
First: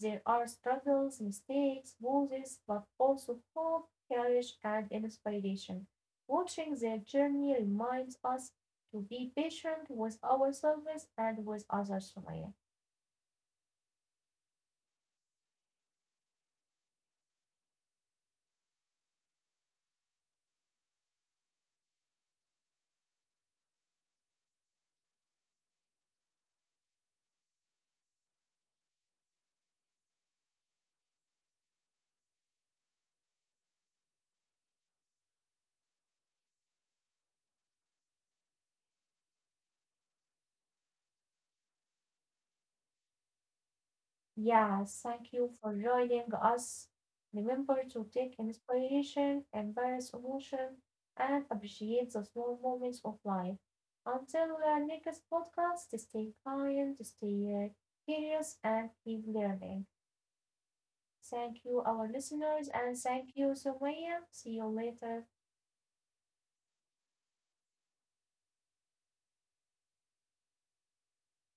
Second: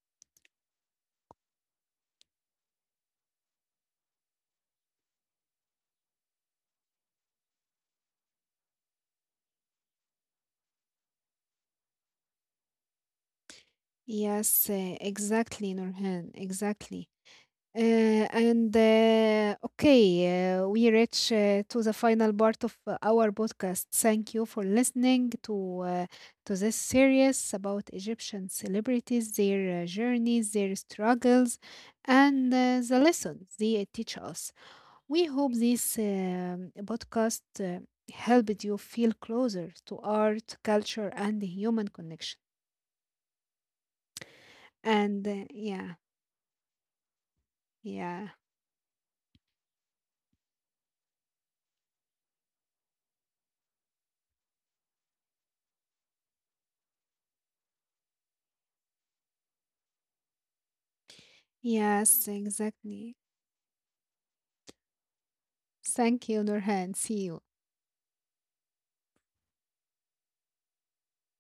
There are struggles, mistakes, losses, but also hope, courage, and inspiration. Watching their journey reminds us to be patient with ourselves and with others, Sumaya.
Yes, uh, exactly, Nurhan, exactly. Uh, and uh, okay, uh, we reach uh, to the final part of uh, our podcast. Thank you for listening to uh, to this series about Egyptian celebrities, their uh, journeys, their struggles, and uh, the lessons they teach us. We hope this um, podcast uh, helped you feel closer to art, culture, and human connection.
Yes,
And
thank
uh,
you for
yeah,
joining us. Remember to
yeah,
take inspiration, embrace emotion, and appreciate the small moments of life. Until our next podcast, stay kind, stay uh, curious, and keep learning. Thank you, our
yes,
listeners, and
exactly.
thank you, Sumaya. See you later.
Thank you, Nurhan. See you.